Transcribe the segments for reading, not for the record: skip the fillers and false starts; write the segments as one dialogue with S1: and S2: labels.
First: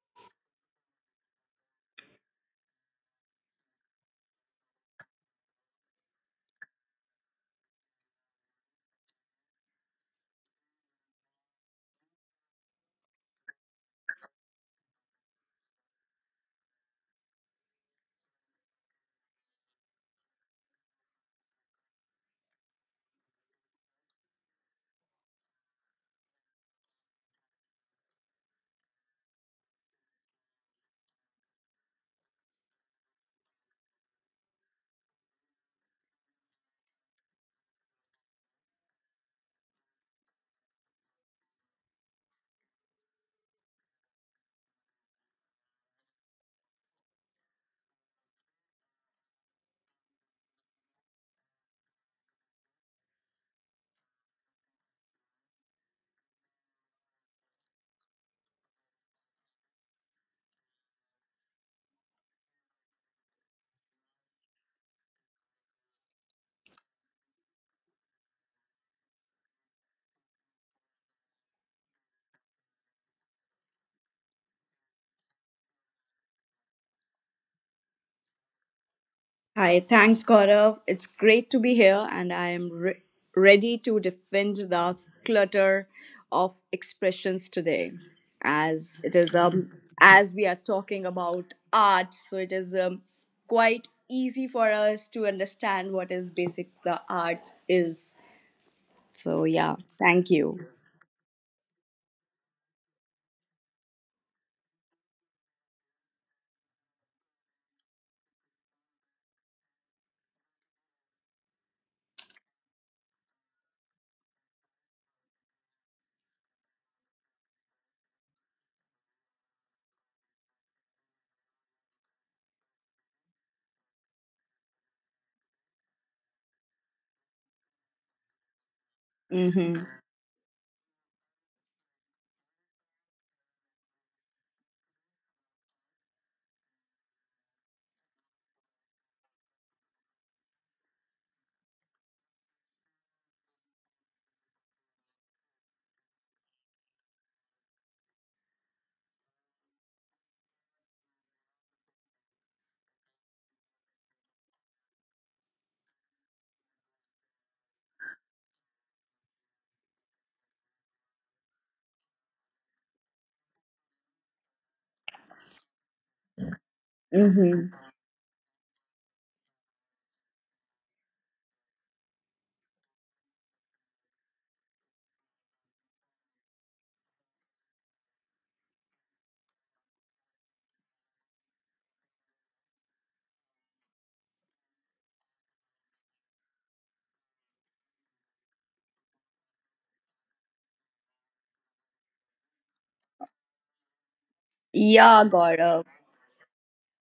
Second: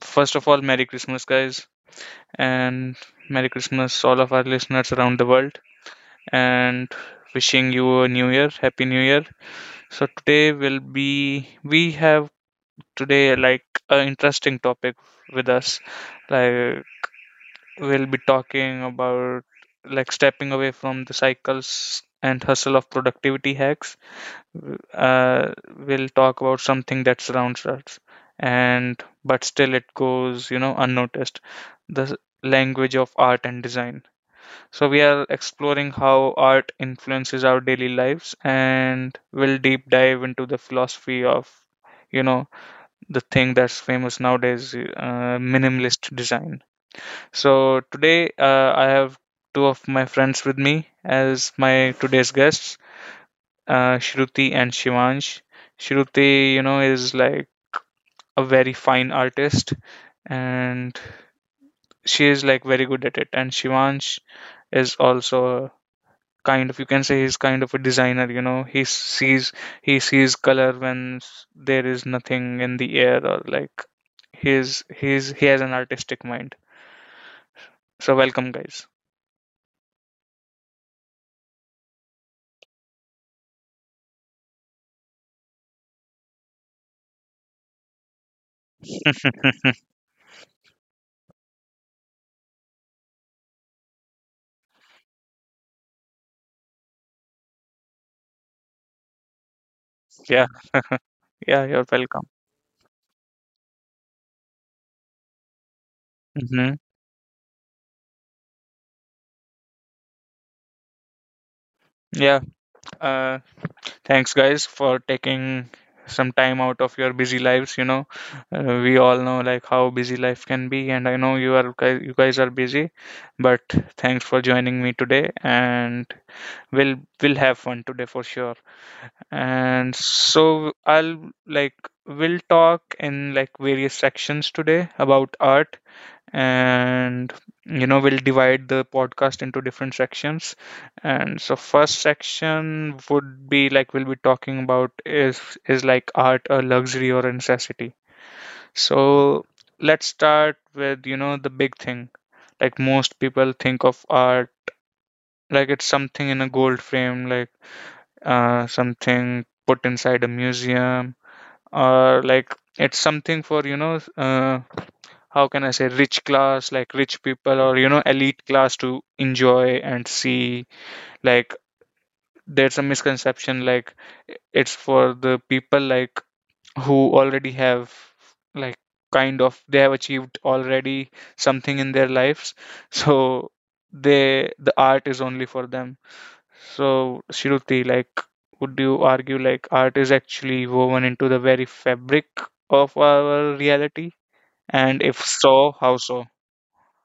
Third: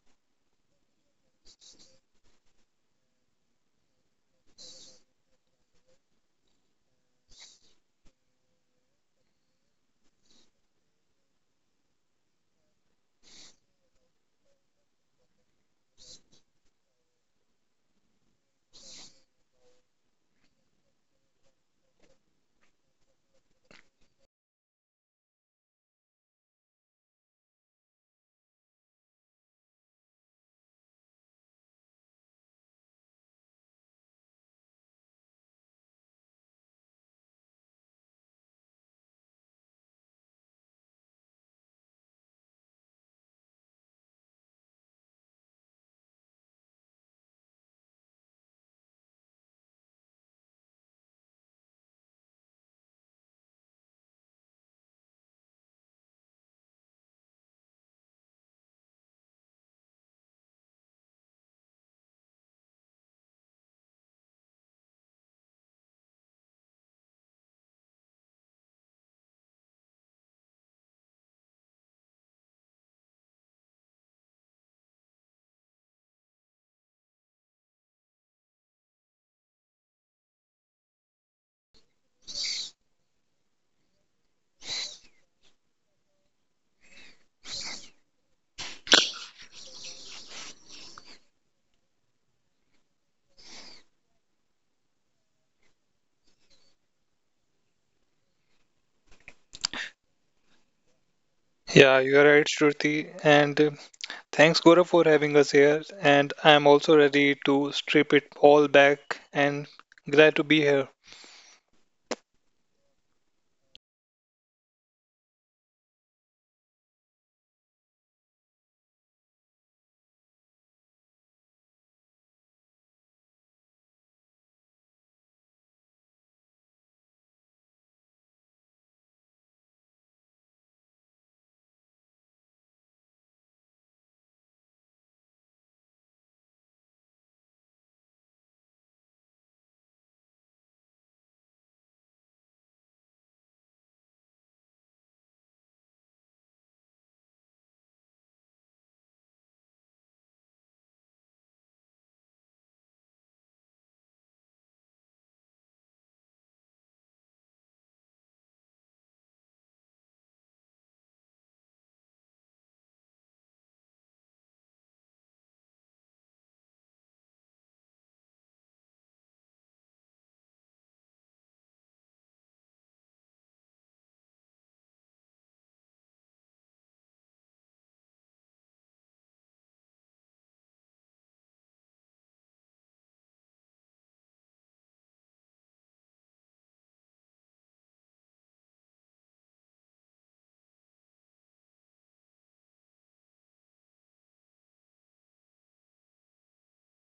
S1: first of all, Merry Christmas, guys, and Merry Christmas, all of our listeners around the world, and wishing you a new year, Happy New Year. So, we have today like an interesting topic with us. Like, we'll be talking about like stepping away from the cycles and hustle of productivity hacks. Uh, will talk about something that surrounds us, and but still it goes, unnoticed, the language of art and design. So we are exploring how art influences our daily lives, and will deep dive into the philosophy of, you know the thing that's famous nowadays, minimalist design. So today, I have two of my friends with me as my today's guests, Shruti and Shivansh. Shruti, is like a very fine artist, and she is like very good at it. And Shivansh is also kind of, you can say, he's kind of a designer. You know he sees color when there is nothing in the air, or like, he has an artistic mind. So welcome, guys.
S2: Hi, thanks, Gaurav. It's great to be here, and I am ready to defend the clutter of expressions today, as it is as we are talking about art, so it is quite easy for us to understand what is basic the art is. So yeah, thank
S1: Yeah,
S2: you.
S1: yeah, you're
S3: Yeah, you're
S1: welcome.
S3: right, Shruti. And thanks, Gaurav, for having us here. And I'm
S1: Hmm.
S3: also ready to strip it all back and glad to be here.
S1: Yeah. uh Thanks, guys, for taking some time out of your busy lives. We all know like how busy life can be, and I know you guys are busy, but thanks for joining me today, and we'll we'll have fun today for sure.
S2: Mm-hmm.
S1: And so, I'll like we'll talk in, like, various sections today about art, and, we'll divide the podcast into different sections. And so, first section would be like, we'll be talking about is like, art a luxury or a necessity? So let's start with, you know, the big thing. Like, most people think of art like it's something in a gold frame, like something put inside a museum, or like it's something for, you know, how can I say, rich class, like rich people, or, you
S2: Mm-hmm.
S1: know, elite class to enjoy and see. Like, there's a misconception, like it's for the people, like, who already have, like, kind of, they have achieved already something in their lives. So, the art is only for them. So, Shruti, like, would you argue like art is actually woven into the very fabric of our reality? And if
S2: Yeah,
S1: so,
S2: Gaurav.
S1: how so?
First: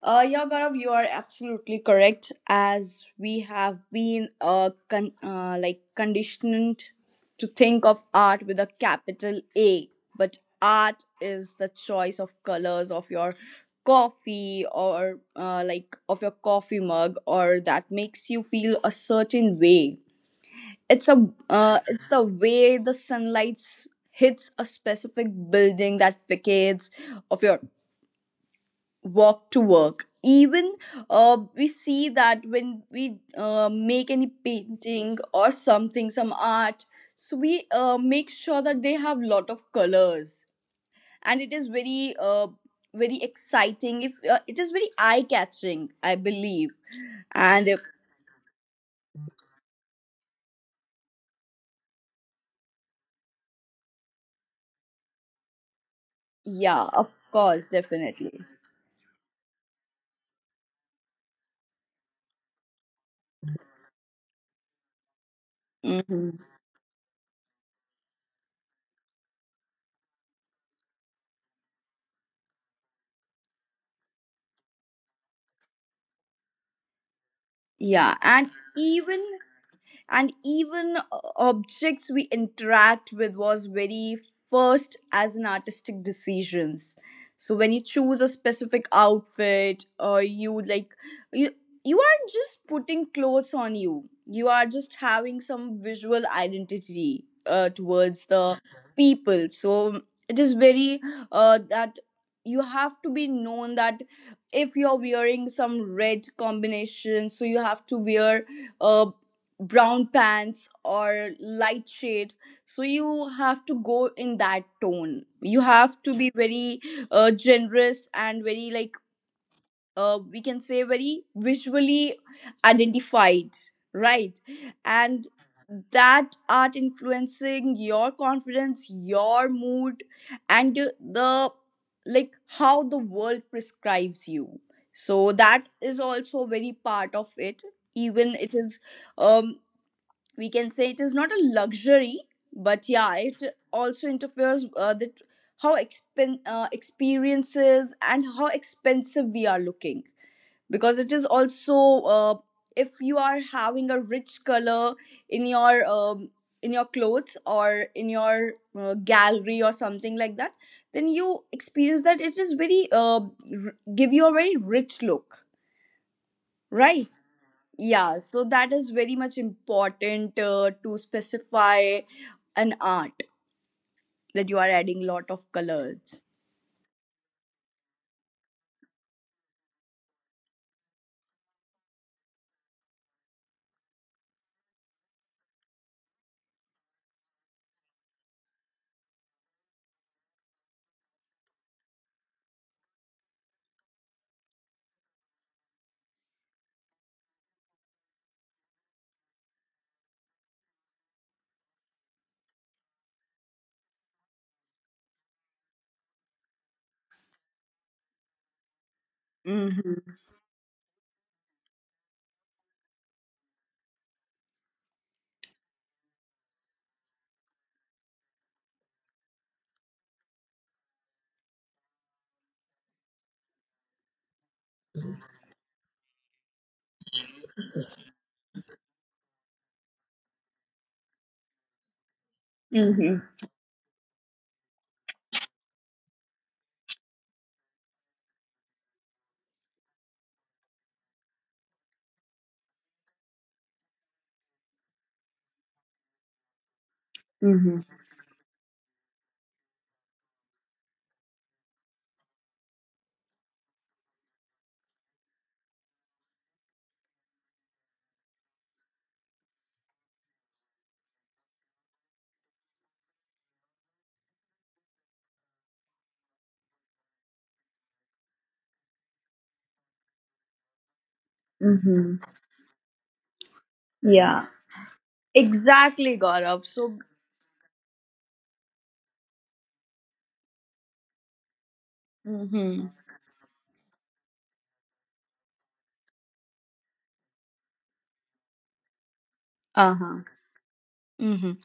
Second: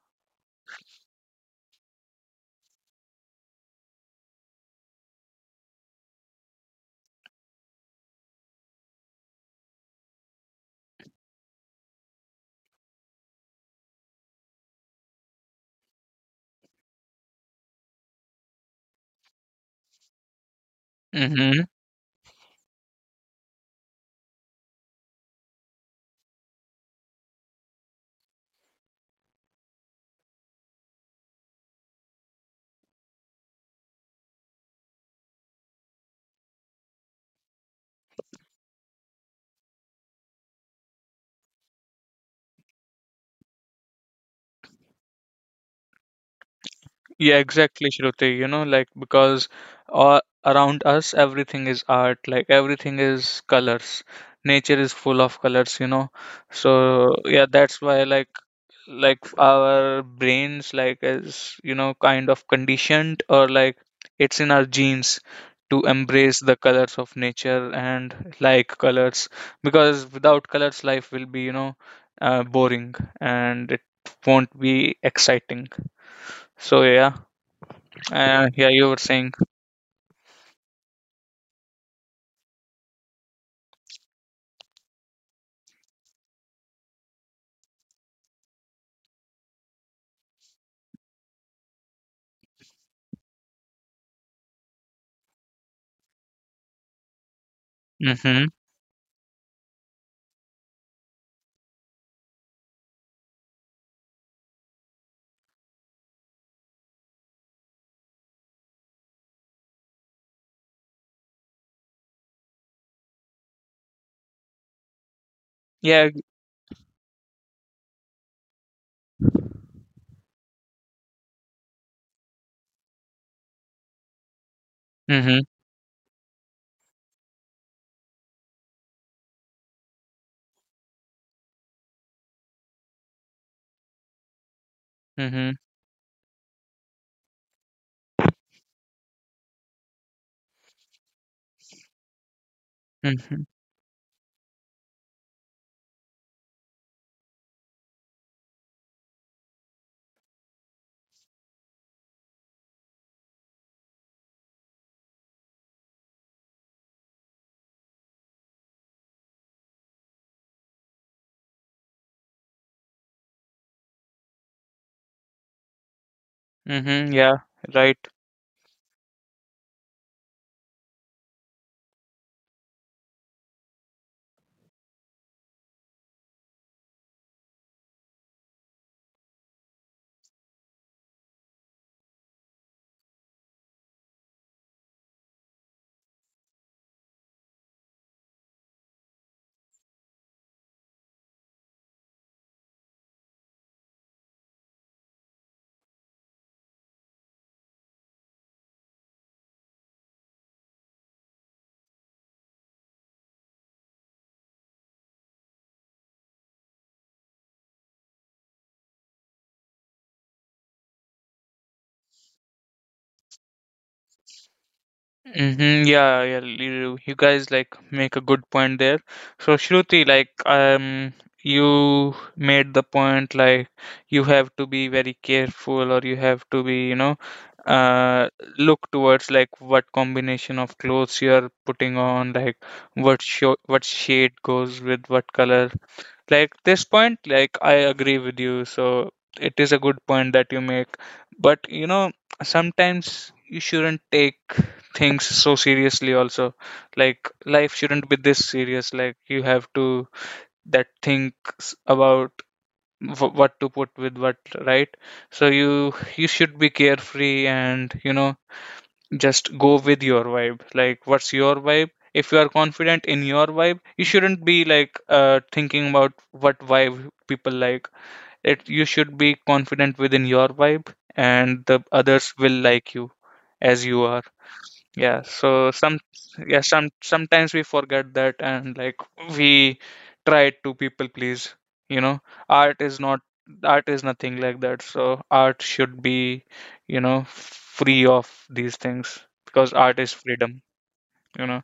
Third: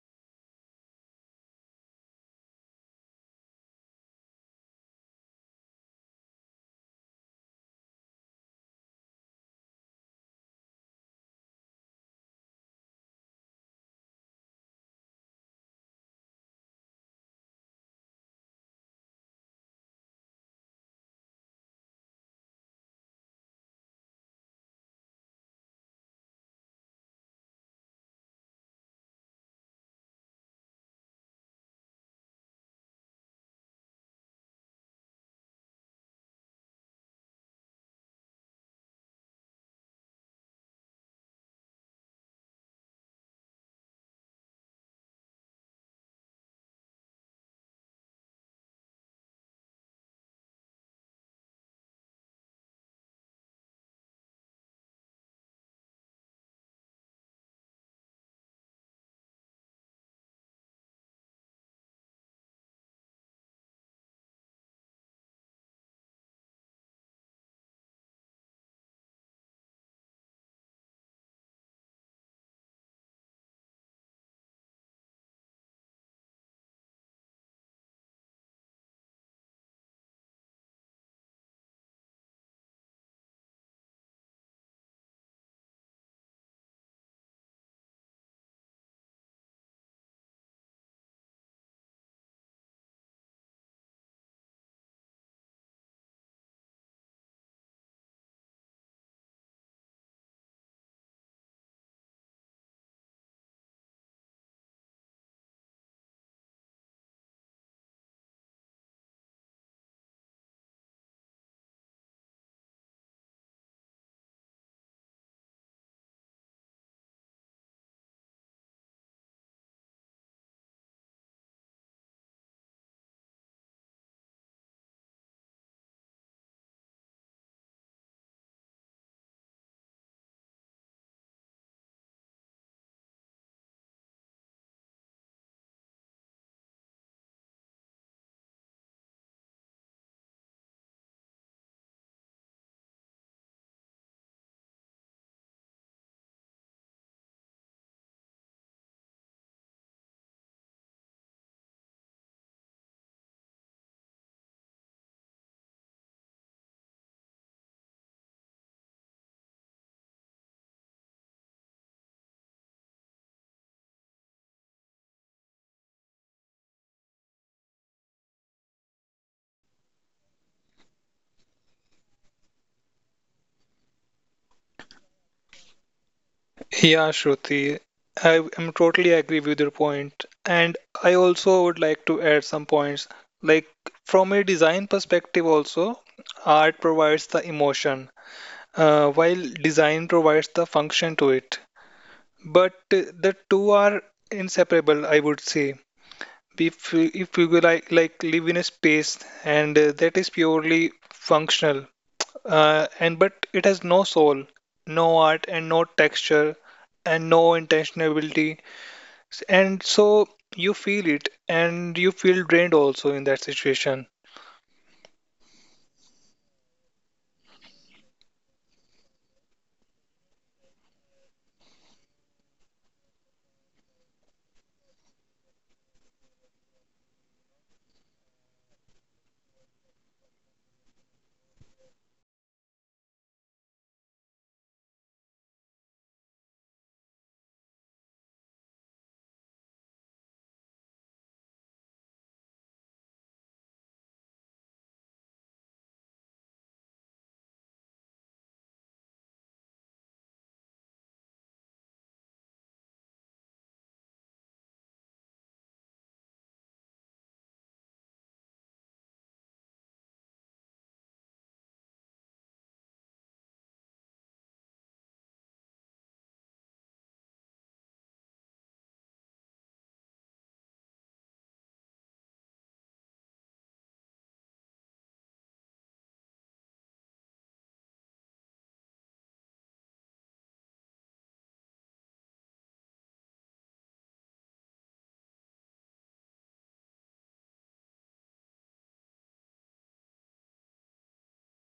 S2: Yeah, Gaurav, you are absolutely correct. As we have been like conditioned to think of art with a capital A, but art is the choice of colors of your coffee or like of your coffee mug or that makes you feel a certain way. It's a
S1: Mm-hmm.
S2: it's the way the sunlight hits a specific building that vacates of your walk to work even, we see that when we make any painting or something some art, so we make sure that they have lot of colors, and it is very very exciting if it is very eye catching, I believe.
S1: Yeah,
S2: And if,
S1: exactly, Shruti. You know, like, because all around us, everything is art. Like, everything is colors. Nature is full of colors. You know,
S2: Yeah, of
S1: so yeah,
S2: course,
S1: that's why like
S2: definitely.
S1: like our brains, like, is, you know, kind of conditioned, or like it's in our genes to embrace
S2: Hmm.
S1: the colors of nature, and, like, colors. Because without colors, life will be, boring, and it won't be exciting. So yeah.
S2: Yeah, and
S1: Yeah, you were
S2: even,
S1: saying.
S2: and even objects we interact with was very first as an artistic decisions. So when you choose a specific outfit or you you aren't just putting clothes on, you are just having some visual identity towards
S1: Mm-hmm.
S2: the people. So it is very that you have to be known that if you're wearing some red combination, so you have to wear uh, brown pants or light shade, so you have to go in that tone. You have
S1: Yeah.
S2: to be very generous and very like, we can say, very visually identified, right? And
S1: Mm-hmm.
S2: that art influencing your confidence, your mood, and the, like, how the world prescribes you. So
S1: Mm-hmm.
S2: that is also very part of it. Even it is, um we can say it is not a luxury, but yeah,
S1: Mm-hmm.
S2: it also interferes that how experiences and how expensive we are looking, because it is also uh, if you are having a rich color in your, in your clothes or in your gallery or something like that, then you experience that it is very give you a very rich look,
S1: Mm-hmm.
S2: right?
S1: Yeah. Right.
S2: Yeah, so that is very much important to specify an art that you are adding lot of colors.
S3: Yeah, Shruti, I am totally agree with your point. And I also would like to add some points. Like, from a design perspective, also, art provides the emotion, while design provides the function to it. But the two are inseparable, I would say. if if we live in a space and that is purely functional and but it has no soul, no art and no texture, and no intentionality, and
S2: Mm-hmm.
S3: so you feel it and you feel drained also in that situation.
S1: Mm-hmm. Yeah, yeah, you guys like make a good point there. So Shruti, like, you made the point like you have to be very careful, or you have to be, you know, uh, look towards like what combination of clothes you are putting on, like
S2: Mm-hmm.
S1: what show, what shade goes with what color. Like this point, like, I agree with you, so it is a good point that you make. But you know, sometimes you shouldn't take things so seriously also. Like life
S2: Mm-hmm.
S1: shouldn't be this serious, like you have to that thinks about what to put with what, right? So, you should be carefree, and, you know, just go with your vibe. Like, what's your vibe? If you are confident in your vibe, you shouldn't be like, thinking about what vibe people like it. You should be confident within your vibe, and the
S2: Mm-hmm.
S1: others will like you as you are.
S2: Yeah,
S1: Yeah, so some
S2: exactly,
S1: yeah,
S2: Gaurav. So,
S1: sometimes we forget that, and, like, we try to people please, you know.
S2: mm-hmm,
S1: Art is not, art is nothing like that. So art should be, you know, free of these things, because
S2: uh
S1: art is
S2: huh,
S1: freedom, you
S2: mm-hmm.
S1: know.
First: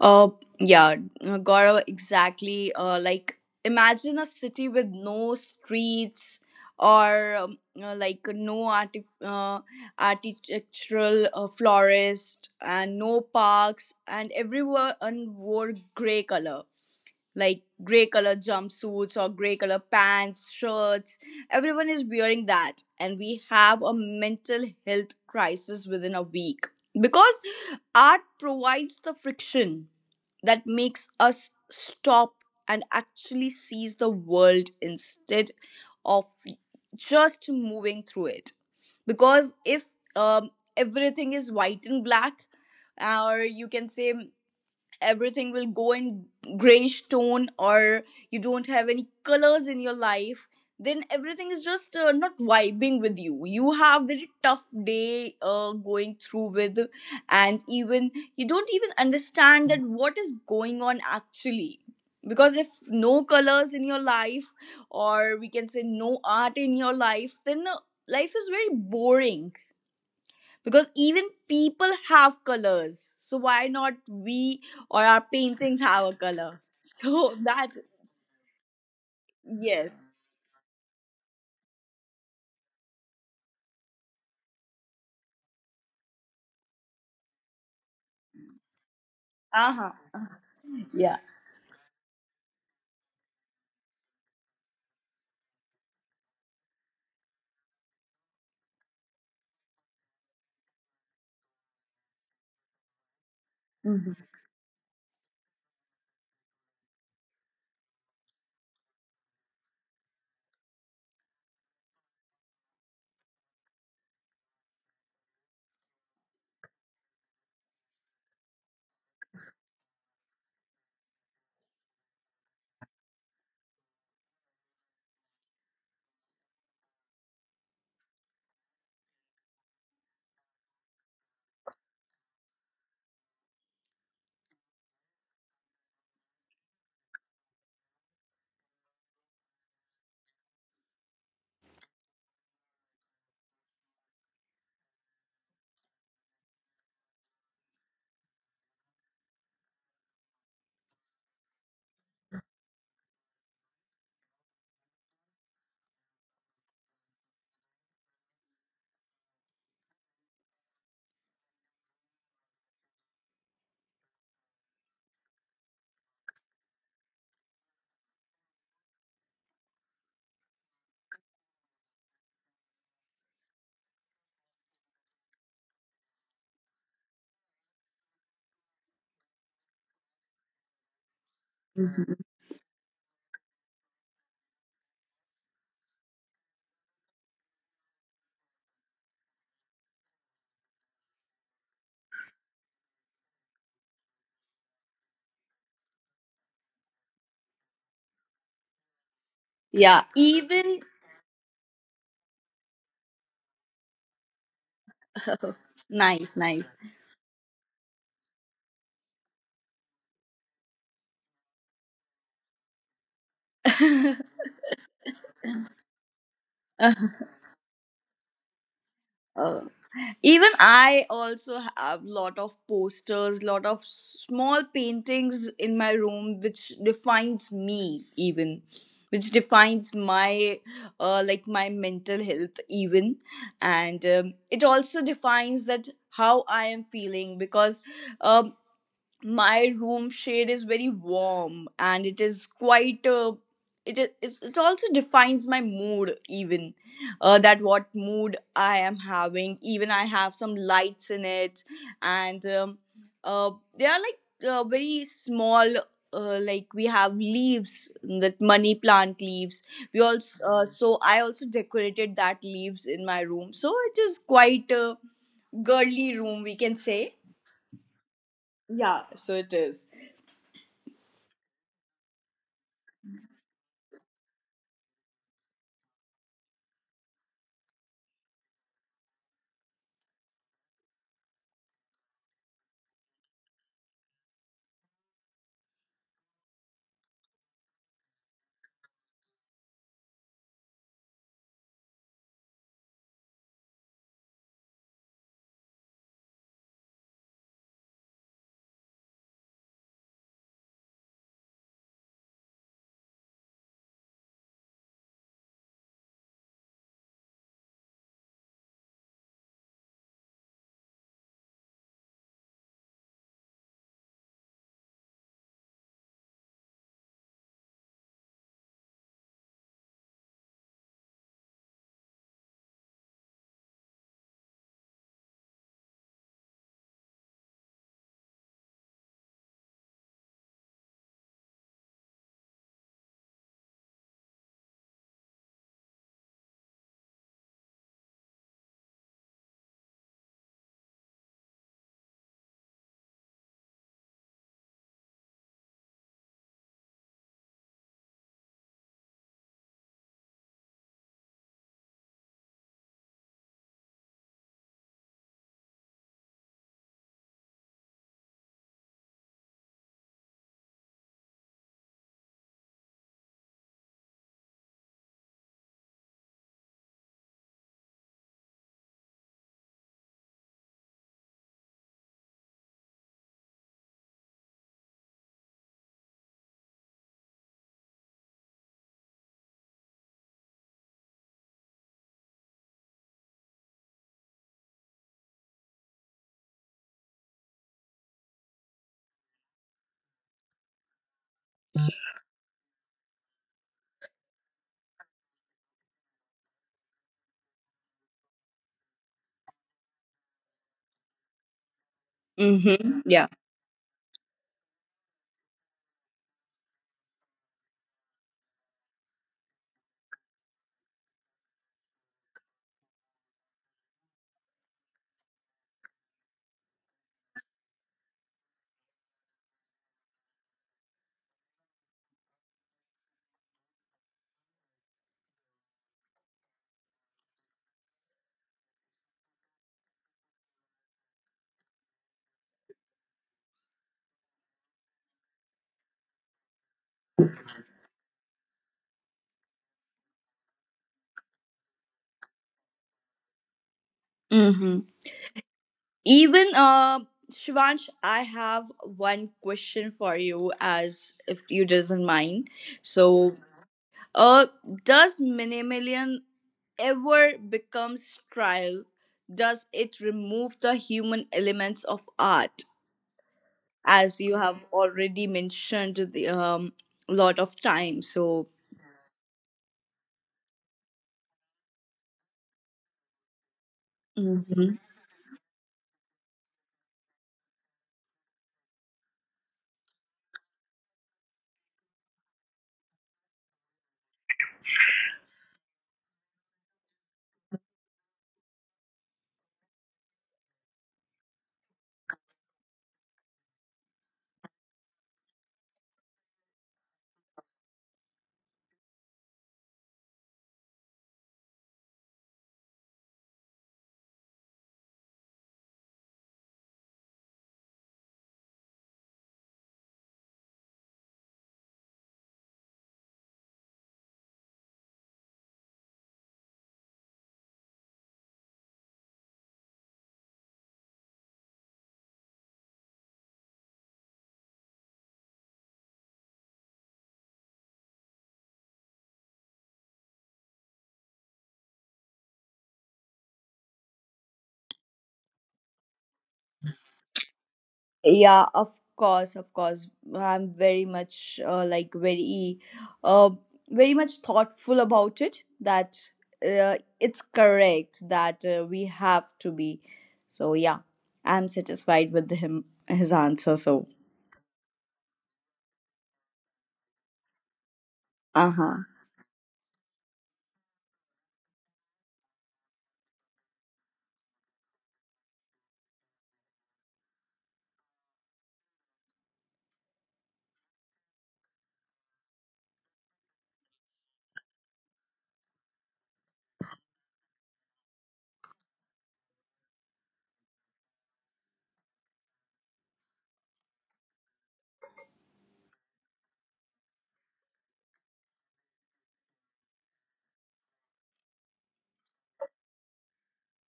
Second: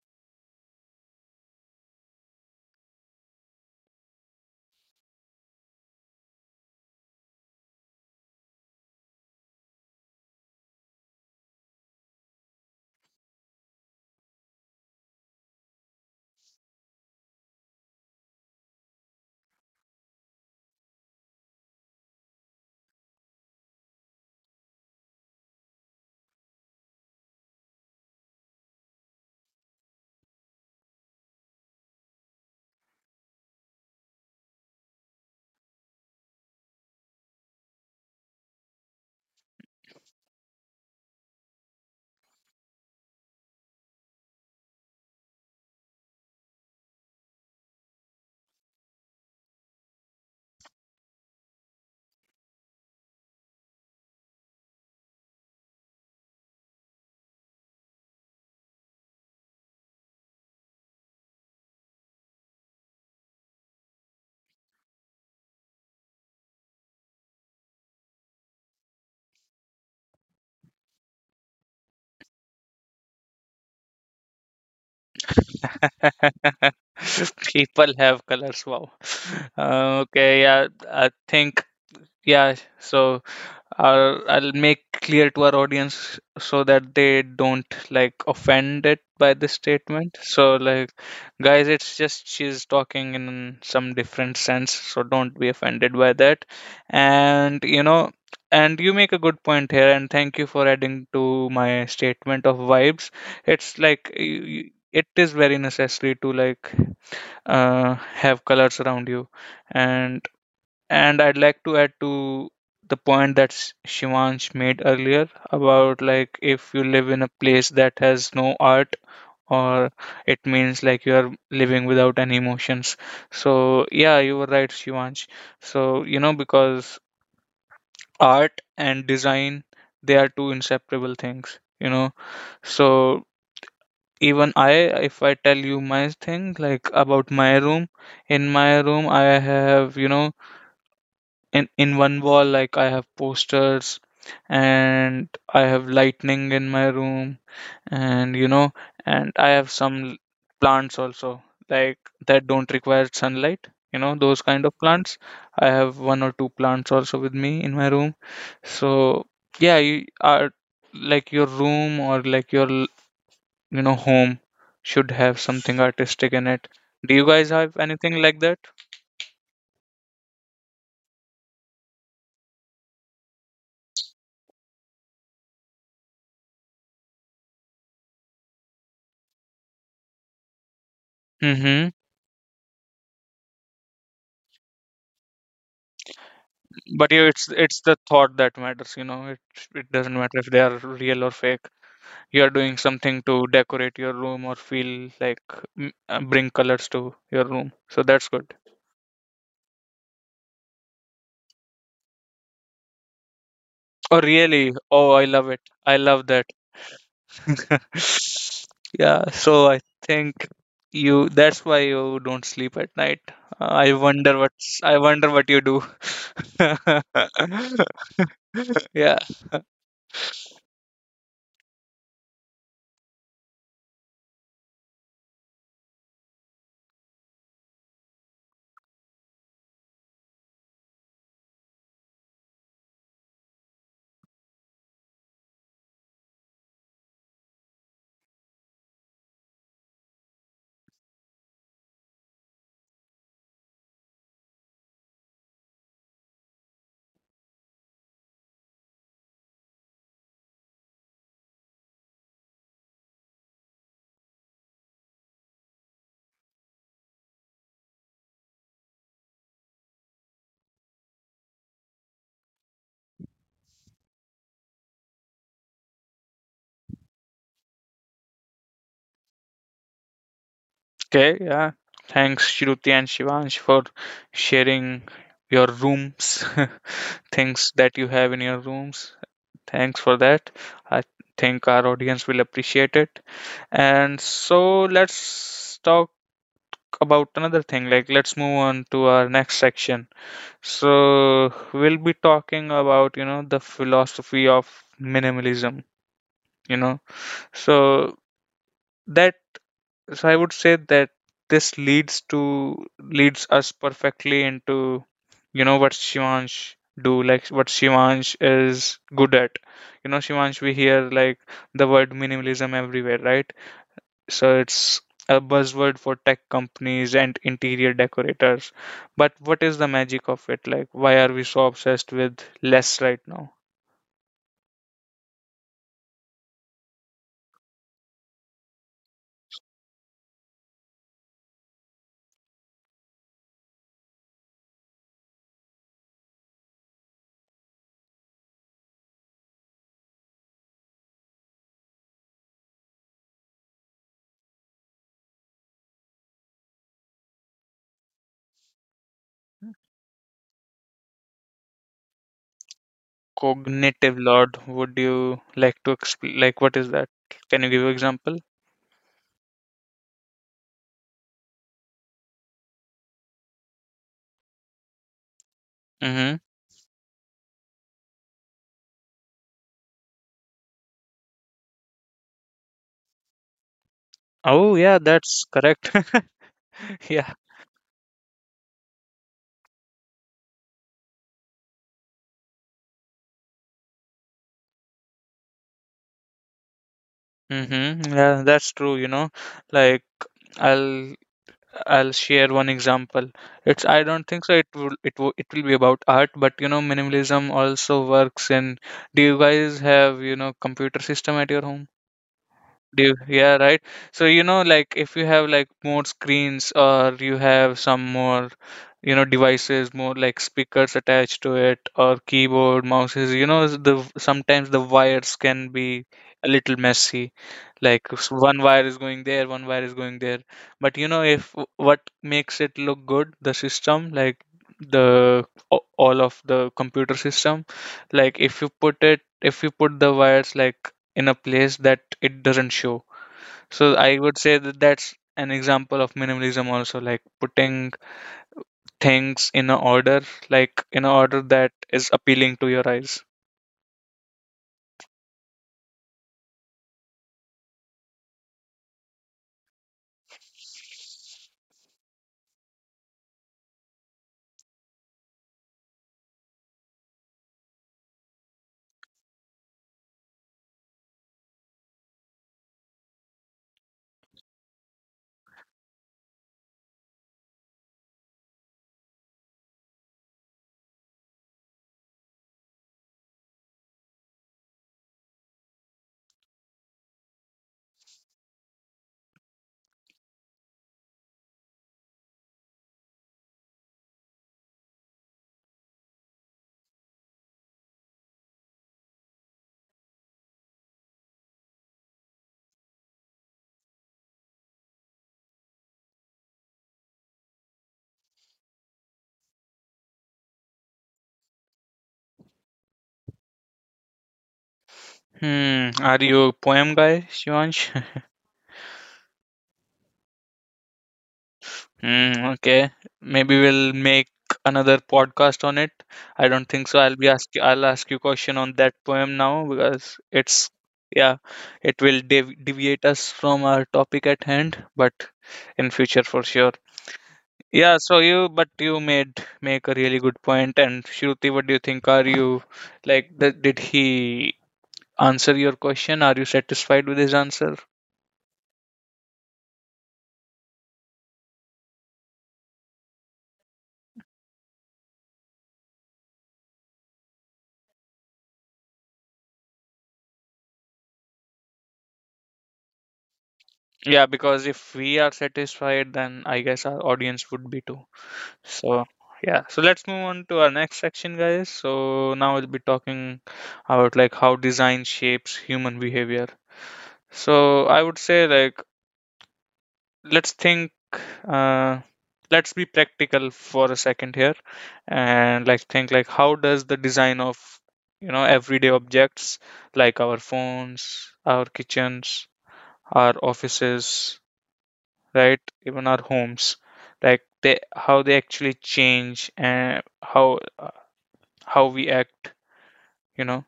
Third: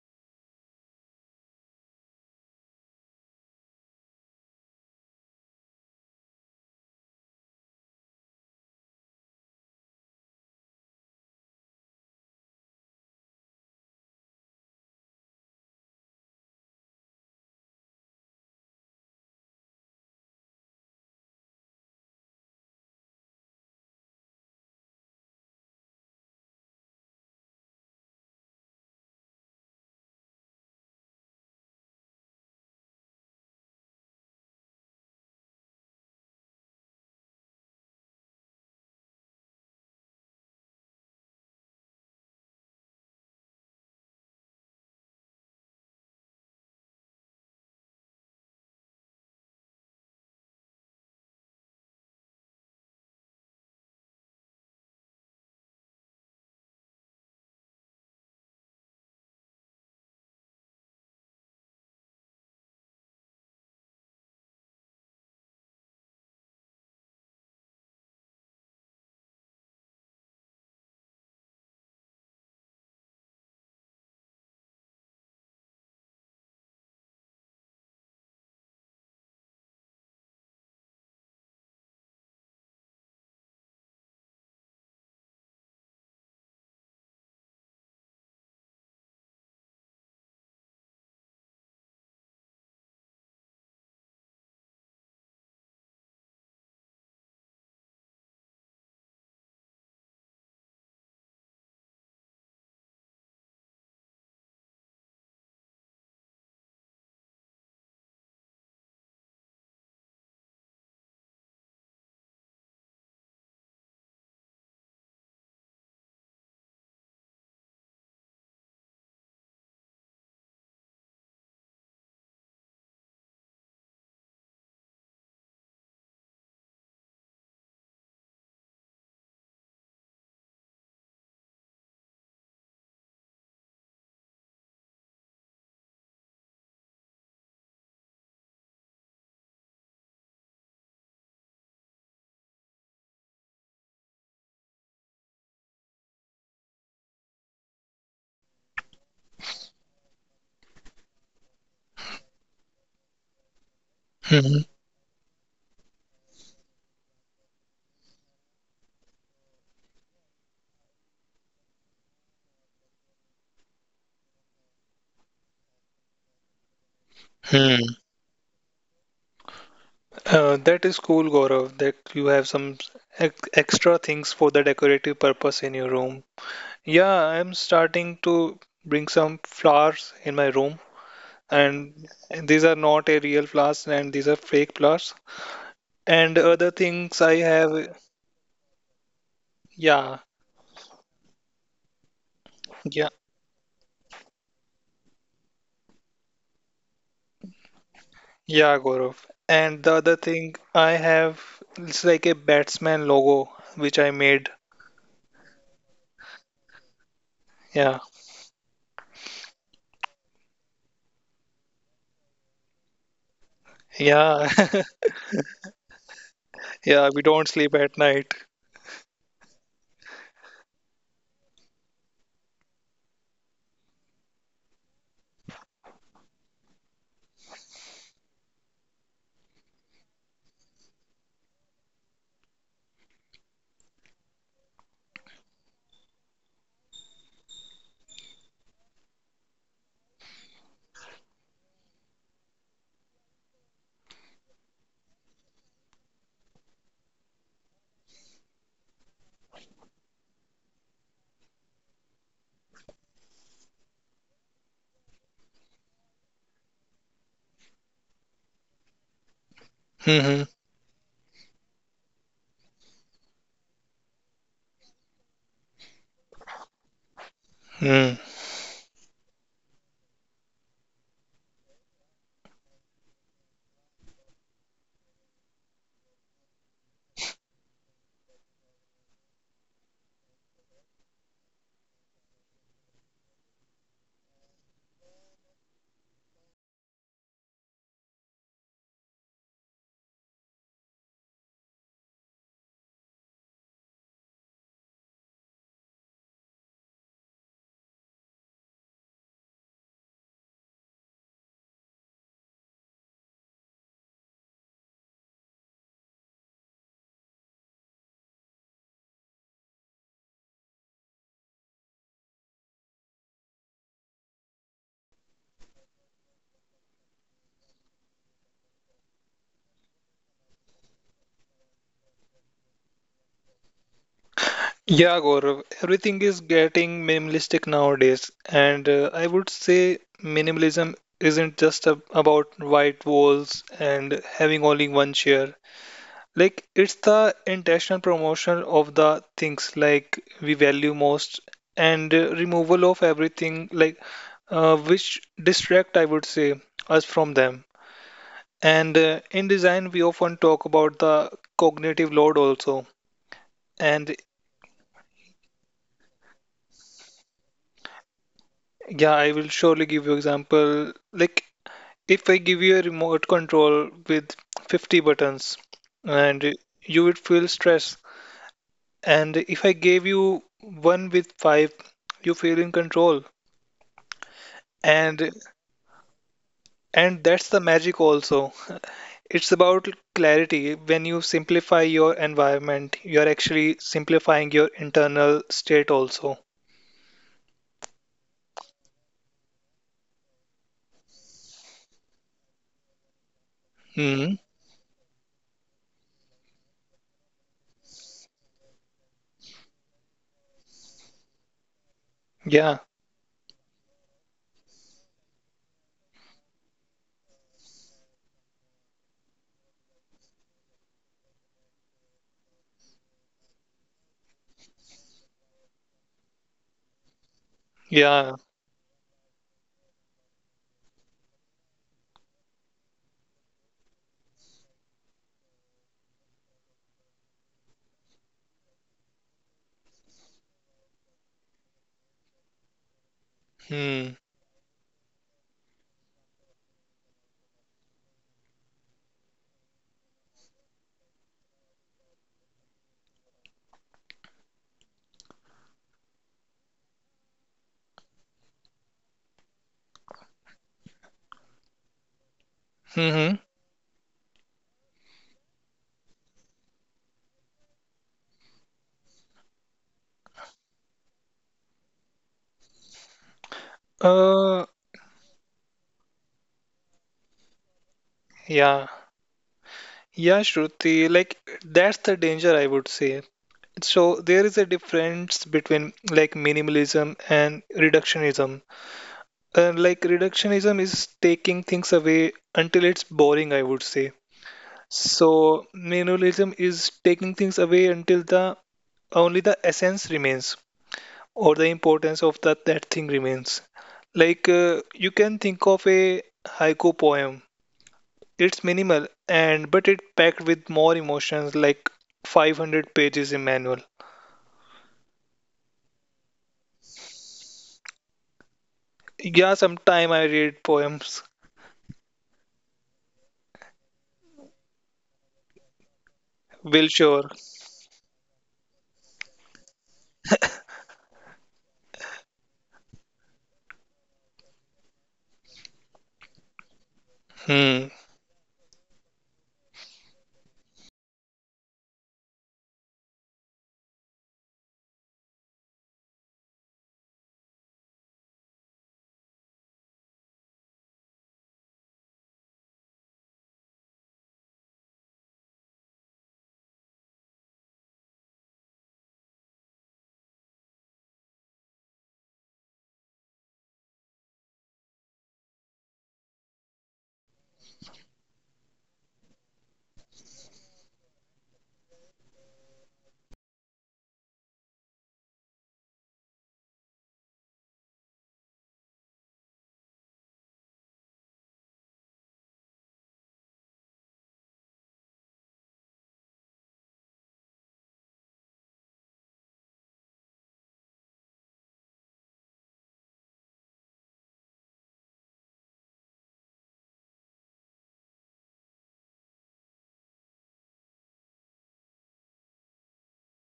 S2: Uh, yeah, Gaurav, exactly. Like imagine a city with no streets or, like no artif architectural florist and no parks, and everyone wore gray color, like gray color jumpsuits or gray color pants, shirts. Everyone is wearing that, and we have a mental health crisis within a week because art provides the friction that makes us stop and actually sees the world instead of just moving through it. Because if, um, everything is white and black, or you can say everything will go in grayish tone, or you don't have any colors in your life, then everything is just not vibing with you. You have very tough day going through with, and even you don't even understand that what is going on actually. Because if no colors in your life, or we can say no art in your life, then life is very boring, because even people have colors, so why not we or our paintings have a color so that
S1: People have colors, wow.
S2: yes,
S1: Okay. Yeah, I think. Yeah, so I'll make clear to our audience so that they don't like offended by this
S2: uh-huh,
S1: statement. So like,
S2: yeah.
S1: guys, it's just she's talking in some different sense, so don't be offended by that. And, you make a good point here, and thank you for adding to my statement of vibes. It's like
S2: Mhm,
S1: it is very necessary to, like, have colors around you, and I'd like to add to the point that Shivansh made earlier about, like, if you live in a place that has no art, or it means like you are living without any emotions. So yeah, you were right, Shivansh. So you know, because art and design, they are two inseparable things, you know. So even I, if I tell you my thing like about my room, in my room I have, you know, in one wall like I have posters, and I have lightning in my room. And, I have some plants also, like, that don't require sunlight, you know, those
S3: Mhm.
S1: kind of plants. I have one or two plants also with me in my room. So yeah, you are, like, your room, or like your, you know, home should have something artistic in it. Do you guys have
S3: Hmm.
S1: anything like that?
S3: That is cool, Gaurav, that you have some ex extra things for the decorative purpose in your room. Yeah, I'm starting to bring some flowers in my room,
S1: Mm-hmm.
S3: and
S2: mhm.
S3: these are not a real flowers, and these are fake flowers. And other
S1: But
S3: things
S1: you,
S3: I
S1: it's
S3: have.
S1: the thought that matters, you know. It doesn't
S3: Yeah.
S1: matter if they are real or fake. You are doing
S3: Yeah.
S1: something to decorate your room, or feel like, bring colors to your room, so that's good.
S3: Yeah, Gaurav, and the
S2: Yeah,
S3: other thing
S2: even
S3: I have, it's like a batsman logo which I
S1: Oh
S3: made.
S1: really, oh I love it, I love
S2: nice
S1: that.
S2: nice
S3: Yeah.
S1: Yeah, so I think you that's why you don't sleep at night. Uh, i wonder
S3: Yeah.
S1: what's i wonder what you do.
S3: Yeah, we don't sleep at night.
S1: Yeah.
S2: uh even I also have lot of posters, lot of small paintings in my room, which defines me, even which defines my like my mental health even. And, it also defines that how I am feeling because, um, my room shade is very warm, and it is quite it is it also defines my mood even that what mood I am having. Even I have some lights in it, and, uh, they are like, very small, like we have leaves, that money plant leaves. We
S3: Mm-hmm.
S2: also so I also decorated that leaves in my room, so it is quite a girly room, we can say.
S3: Mm.
S2: Yeah, so it is.
S1: Okay, yeah. Thanks, Shruti and Shivansh, for sharing your rooms, things that you have in your rooms. Thanks for that. I think our audience will appreciate it. And so let's talk about another thing. Like, let's move on to our next section. So we'll be talking about, you know, the philosophy of minimalism, you know. So that, so I would say that this leads us perfectly into, you know, what Shivansh is good at. You know, Shivansh, we hear like the word minimalism everywhere, right? So it's a buzzword for tech companies and interior decorators. But what is the magic of it? Like, why are we so obsessed with less right now?
S3: Yeah, Gaurav, everything is getting minimalistic nowadays, and I would say minimalism isn't just about white walls and having only one chair. Like, it's the intentional promotion of the things like we value most, and removal of everything like, which distract, I would say, us from them. And in design, we often talk about the cognitive load also. And
S1: Cognitive load. Would you like to explain, like, what is that? Can you give example?
S3: yeah, I will surely give you example. Like, if I give you a remote control with 50 buttons
S1: Mm-hmm.
S3: and you would feel stress. And if I gave you one with five, you feel in control.
S1: Oh yeah,
S3: And
S1: that's correct.
S3: and
S1: Yeah.
S3: that's the magic also. It's about clarity. When you simplify your environment, you're actually simplifying your internal state also.
S1: Mm-hmm. Yeah, that's true, you know. Like, I'll I'll share one example. It's, I don't
S3: Hmm.
S1: think so it will it will it will be about art, but you know minimalism also works in. Do you guys have, you know, computer system at your home?
S3: Yeah.
S2: Mm-hmm.
S1: Do
S2: Yeah.
S1: Yeah, right. So you know, like if you have like more screens, or you have some more, you know, devices, more like speakers attached to it, or keyboard, mouses. You know, the sometimes the wires can be a little messy. Like
S3: Yeah.
S1: one wire is going there, one wire is going there. But you know, if what makes it look good, the system, like the all of the computer system, like if you put the wires like in a place that it doesn't show. So
S3: Hmm.
S1: I would say that that's an example of minimalism also, like putting things in an order that is appealing to your eyes.
S2: Mm-hmm. Even Shivansh, I have one question for you, as if you doesn't mind.
S3: Hmm.
S2: So, uh does minimalism ever becomes trial? Does it remove the human elements of art? As you
S3: Uh.
S2: have already mentioned the lot of time. So
S3: Yeah. Yeah, Shruti. Like, that's the danger, I would say. So there is a difference between like minimalism and reductionism. Like reductionism is taking things away until it's boring, I would say. So minimalism is taking things away until the only the essence remains, or the importance of that thing remains. Like, you can think of a haiku poem. It's minimal and but it packed with more emotions like 500 pages in manual.
S1: Hmm, are you a poem guy, Shivansh?
S3: Yeah, sometime I read poems.
S1: Hmm, okay. Maybe we'll make another podcast on it. I don't think
S3: Will
S1: so.
S3: sure.
S1: I'll ask you question on that poem now, because it's, yeah, it will deviate us from our topic at hand, but in future for sure.
S3: Hmm.
S1: Yeah, so you but you made make a really good point. And Shruti, what do you think? Are you like, did he answer your question? Are you satisfied with his answer?
S2: yeah, of course, of course. I'm very much very, uh, very much thoughtful about it. That it's correct that we have to be. So yeah, I'm satisfied with him his answer. So
S1: Yeah, because if we are satisfied, then I guess our audience would be too.
S2: uh huh.
S1: So yeah, so let's move on to our next section, guys. So now we'll be talking about like how design shapes human behavior. So I would say like, let's think uh, let's be practical for a second here, and like think like how does the design of, you know, everyday objects, like our phones, our kitchens, our offices, right, even our homes, like, they how they actually change, and how we act you know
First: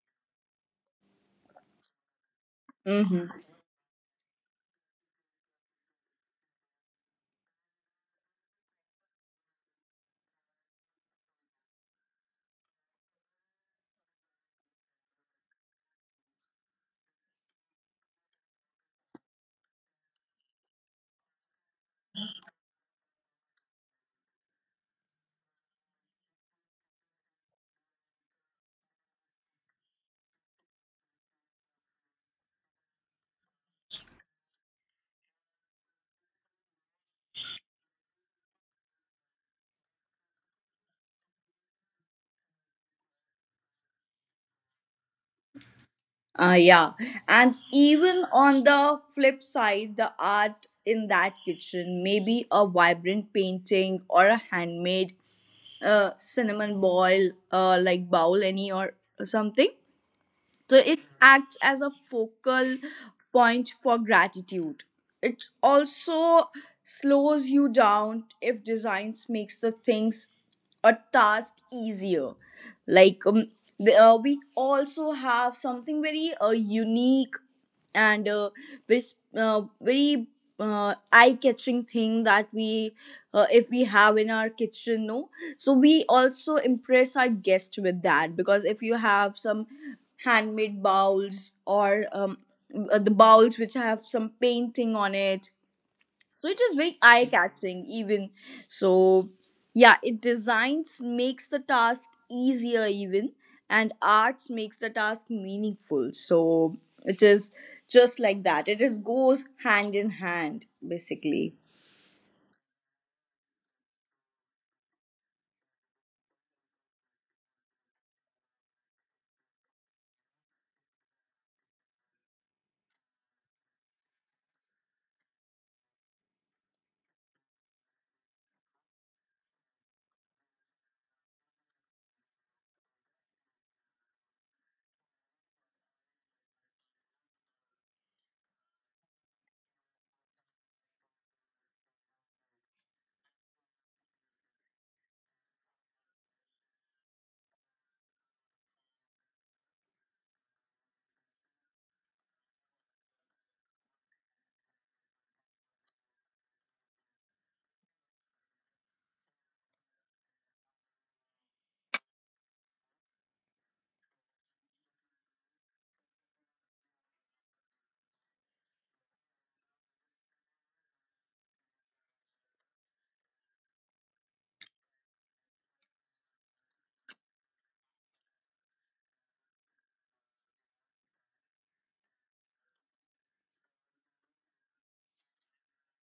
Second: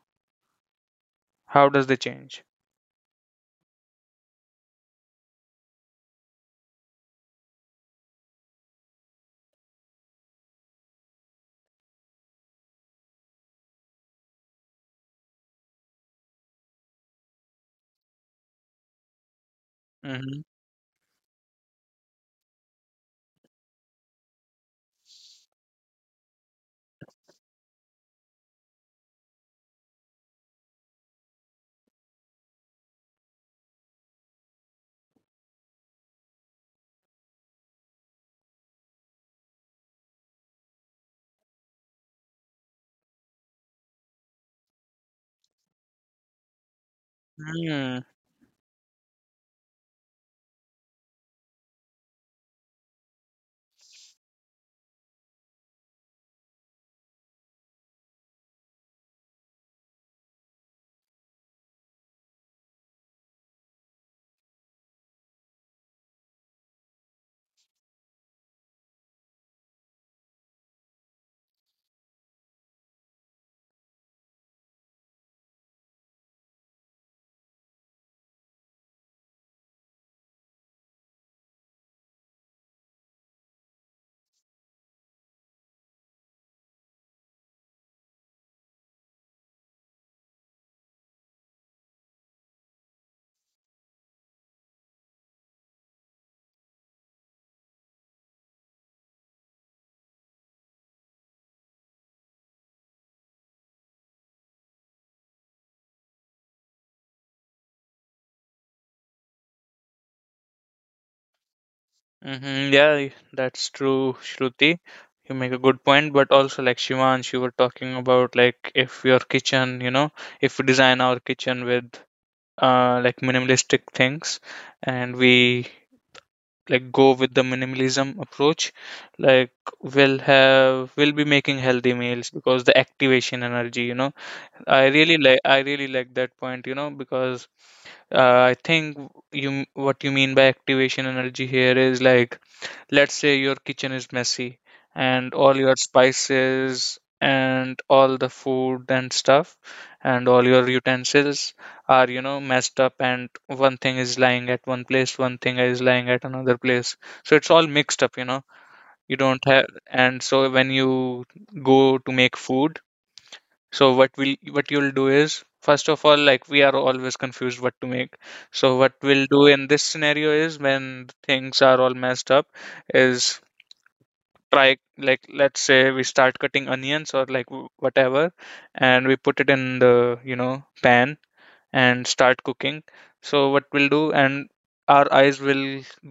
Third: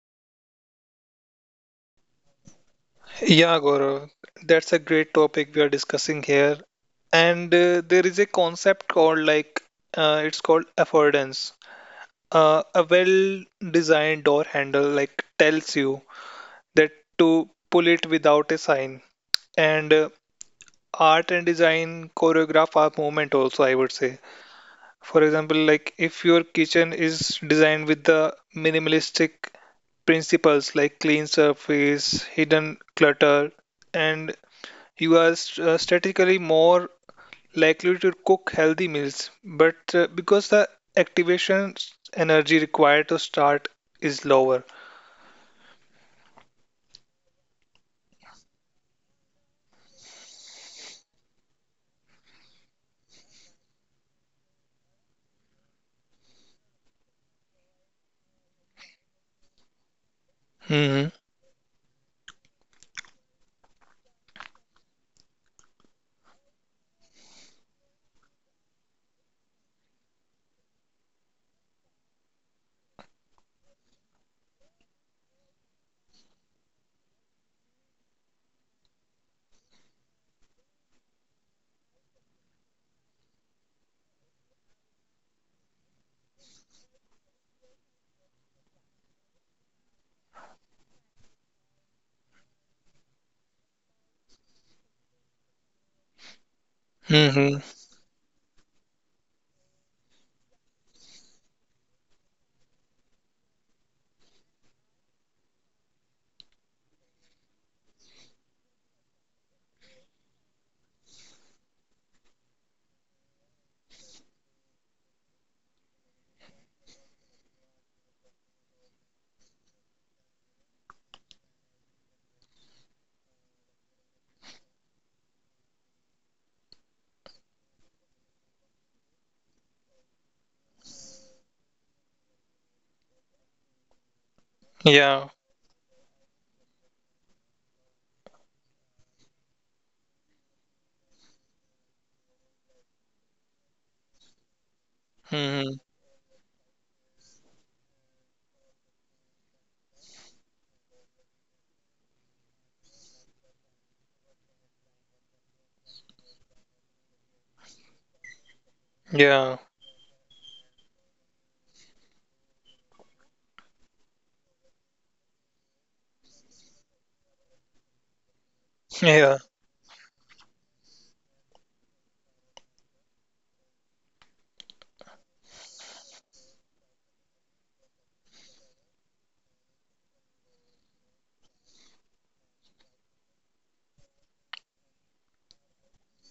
S1: How does they change?
S2: Mm-hmm.
S3: Yeah, Gaurav, that's a great topic we are discussing here. And there is a concept called like, it's called affordance. A well-designed door handle like tells you that to pull it without a sign. And
S1: Mm-hmm.
S3: art and design choreograph our movement also, I would say. For example, like if your kitchen is designed with the minimalistic principles like clean surface, hidden clutter, and you are statistically more likely to cook healthy meals, but because the energy required to start is lower.
S2: Yeah, and even on the flip side, the art in that kitchen, maybe a vibrant painting or a handmade cinnamon ball, like any or something. So
S3: Hmm.
S2: it acts as a focal point for gratitude. It also slows you down if designs makes the things a task easier. Like, the, we also have something very unique and very eye-catching thing that we if we have in our kitchen no, so we also impress our guests with that, because if you have some handmade bowls or, the bowls which have some painting on it, so it is very eye
S3: Hmm.
S2: catching even. So yeah, it designs makes the task easier even, and arts makes the task meaningful. So it is just like that, it is goes hand in hand basically.
S1: Mm-hmm. Yeah, that's true, Shruti. You make a good point, but also like Shivansh, you were talking about like if your kitchen, if we design our kitchen with like minimalistic things and we like go with the minimalism approach, like we'll be making healthy meals because the activation energy. i
S3: Yeah.
S1: really like i really like that point, you know, because I think you, what you mean by activation energy here is like, let's say your kitchen is messy and all
S3: Hmm.
S1: your spices and all the food and stuff and all your utensils are, you know, messed up, and one thing is lying at one place, one thing is lying at another place. So it's all mixed up, you know. You
S3: Yeah.
S1: don't have, and so when you go to make food, so what you'll do is, first of all, like, we are always confused what to make. So what
S3: Yeah.
S1: we'll do in this scenario, is when things are all messed up is, try, like, let's say we start cutting onions or like whatever, and we put it in the, you know, pan and start cooking. So what we'll do, and our eyes will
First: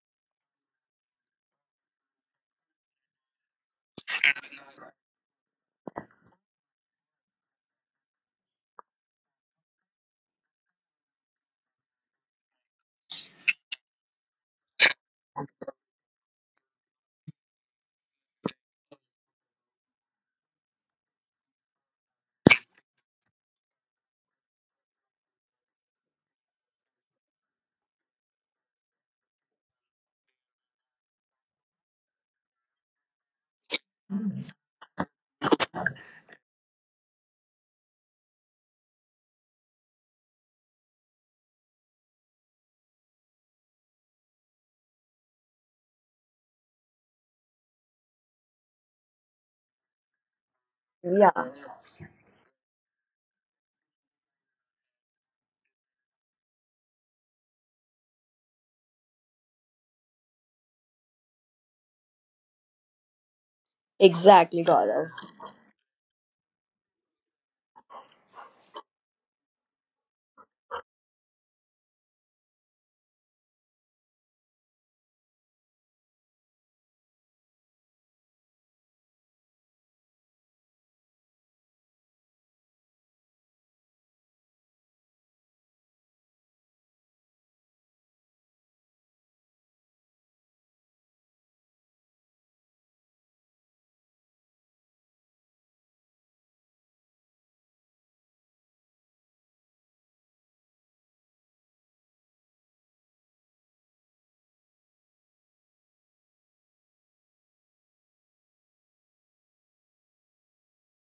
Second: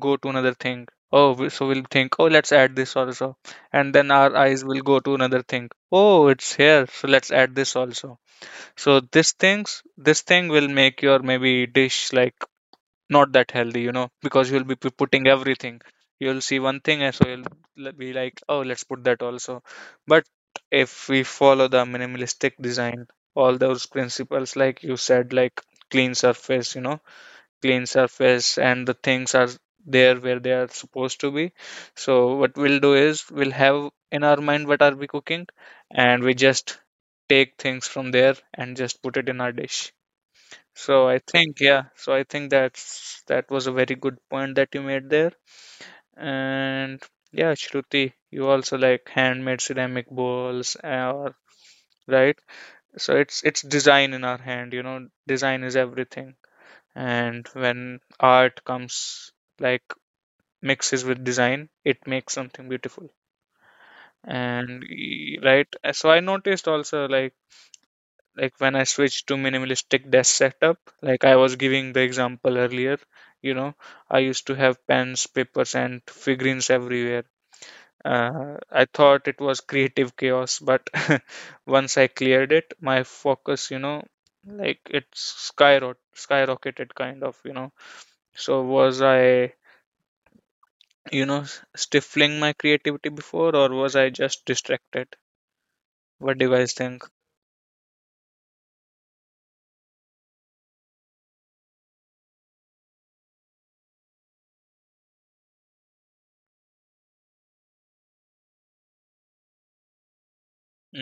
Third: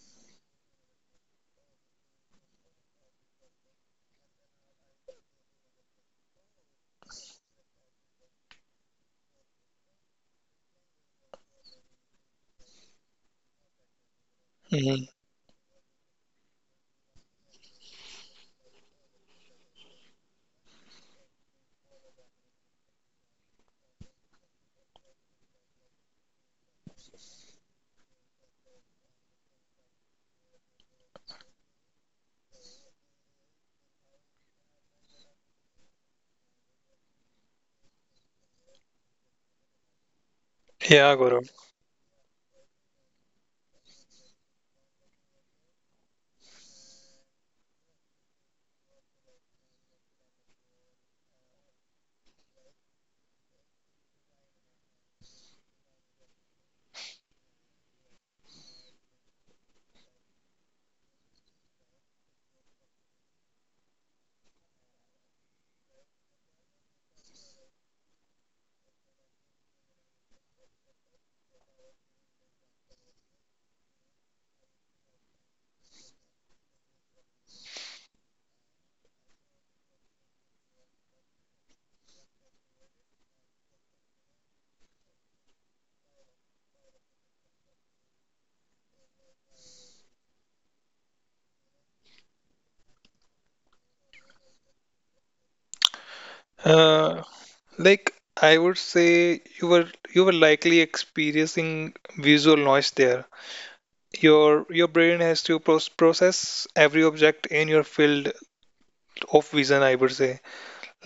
S1: go to another thing, oh so we'll think, oh, let's add this also. And then our eyes will go to another thing, oh, it's here, so let's add this also. So this thing will make your, maybe, dish, like, not that healthy, you know, because you'll be
S3: Hmm.
S1: putting everything. You'll see one thing, and so you'll be like, oh, let's put that also. But if we follow the minimalistic design, all those principles, like you said, like clean surface, you know, clean surface, and the things are there where they are supposed to be. So, what we'll do is we'll have in our mind what are we cooking, and we just take things from there and just put it in our dish. So
S3: Yeah,
S1: I
S3: Guru.
S1: think, yeah, so I think that was a very good point that you made there. And yeah, Shruti, you also like handmade ceramic bowls, or right? So it's design in our hand, you know, design is everything. And when art comes, like, mixes with design, it makes something beautiful.
S2: Exactly,
S1: And
S2: Gaurav.
S1: right, so I noticed also, like when I switched to minimalistic desk setup, like I was giving the example earlier, you know, I used to have pens, papers, and figurines everywhere. I thought it was creative chaos, but once I cleared it, my focus, you know, like it's skyrocketed, kind of, you know. So was I, you know, stifling my creativity before, or was I just distracted? What do you guys think?
S3: Uh, like I would say you were likely experiencing visual noise there. Your your brain has to process every object in your field of vision, I would say.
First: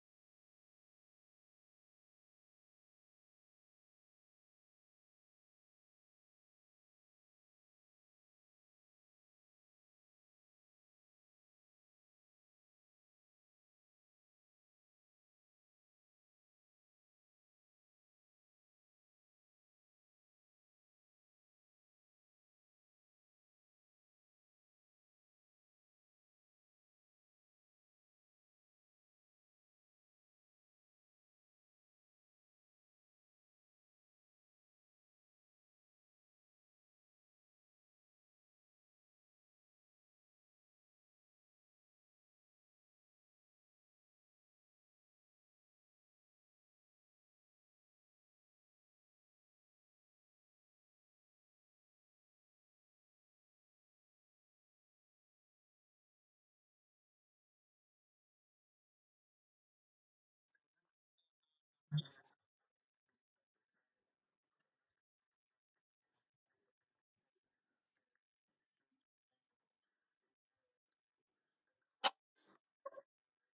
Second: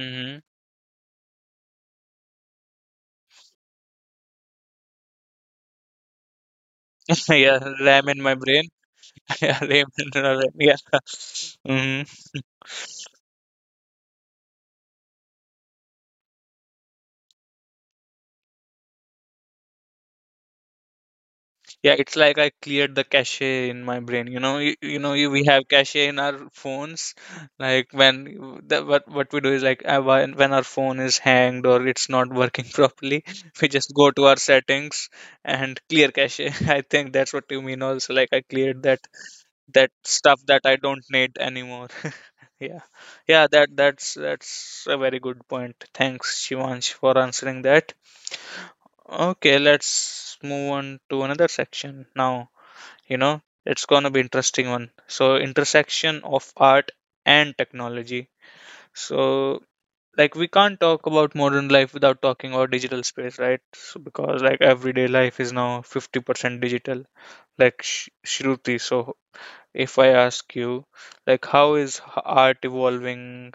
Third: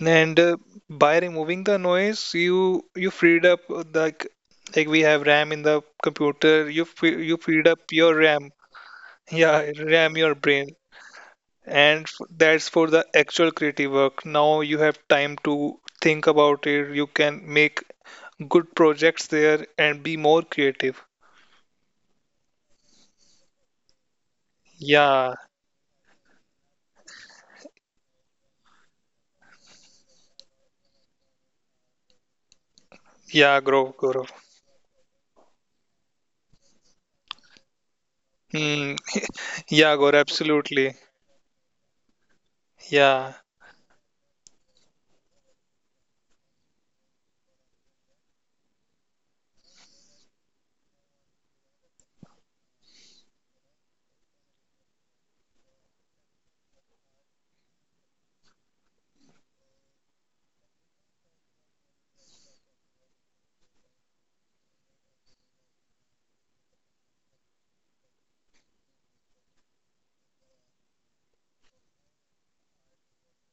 S3: And uh, by removing the noise, you freed up like we have RAM in the computer. You
S1: Yeah,
S3: freed up
S1: ram
S3: your
S1: in my
S3: RAM.
S1: brain. Yeah,
S3: Yeah,
S1: Raymond
S3: RAM your
S1: Ronald,
S3: brain.
S1: yeah. Hmm.
S3: And that's for the actual creative work. Now you have time to think about it. You can make good projects there and be more creative.
S1: Yeah, it's like I cleared the cache in my brain. You know, you,
S3: Yeah,
S1: we have cache in our phones. Like what we do is like when our phone is hanged or it's not working properly,
S3: yeah,
S1: we just go to
S3: Gaurav.
S1: our settings and clear cache. I think that's what you mean. Also, like I cleared
S3: Hmm.
S1: that that
S3: Yeah, Gaurav,
S1: stuff that I
S3: absolutely.
S1: don't need anymore. Yeah,
S3: Yeah,
S1: yeah. That's a very good point. Thanks, Shivansh, for answering that. Okay, let's move on to another section now. You know, it's gonna be interesting one. So, intersection of art and technology. So, like we can't talk about modern life without talking about digital space, right? So, because like everyday life is now 50% digital. Like Shruti, so if I ask you, like how is art evolving,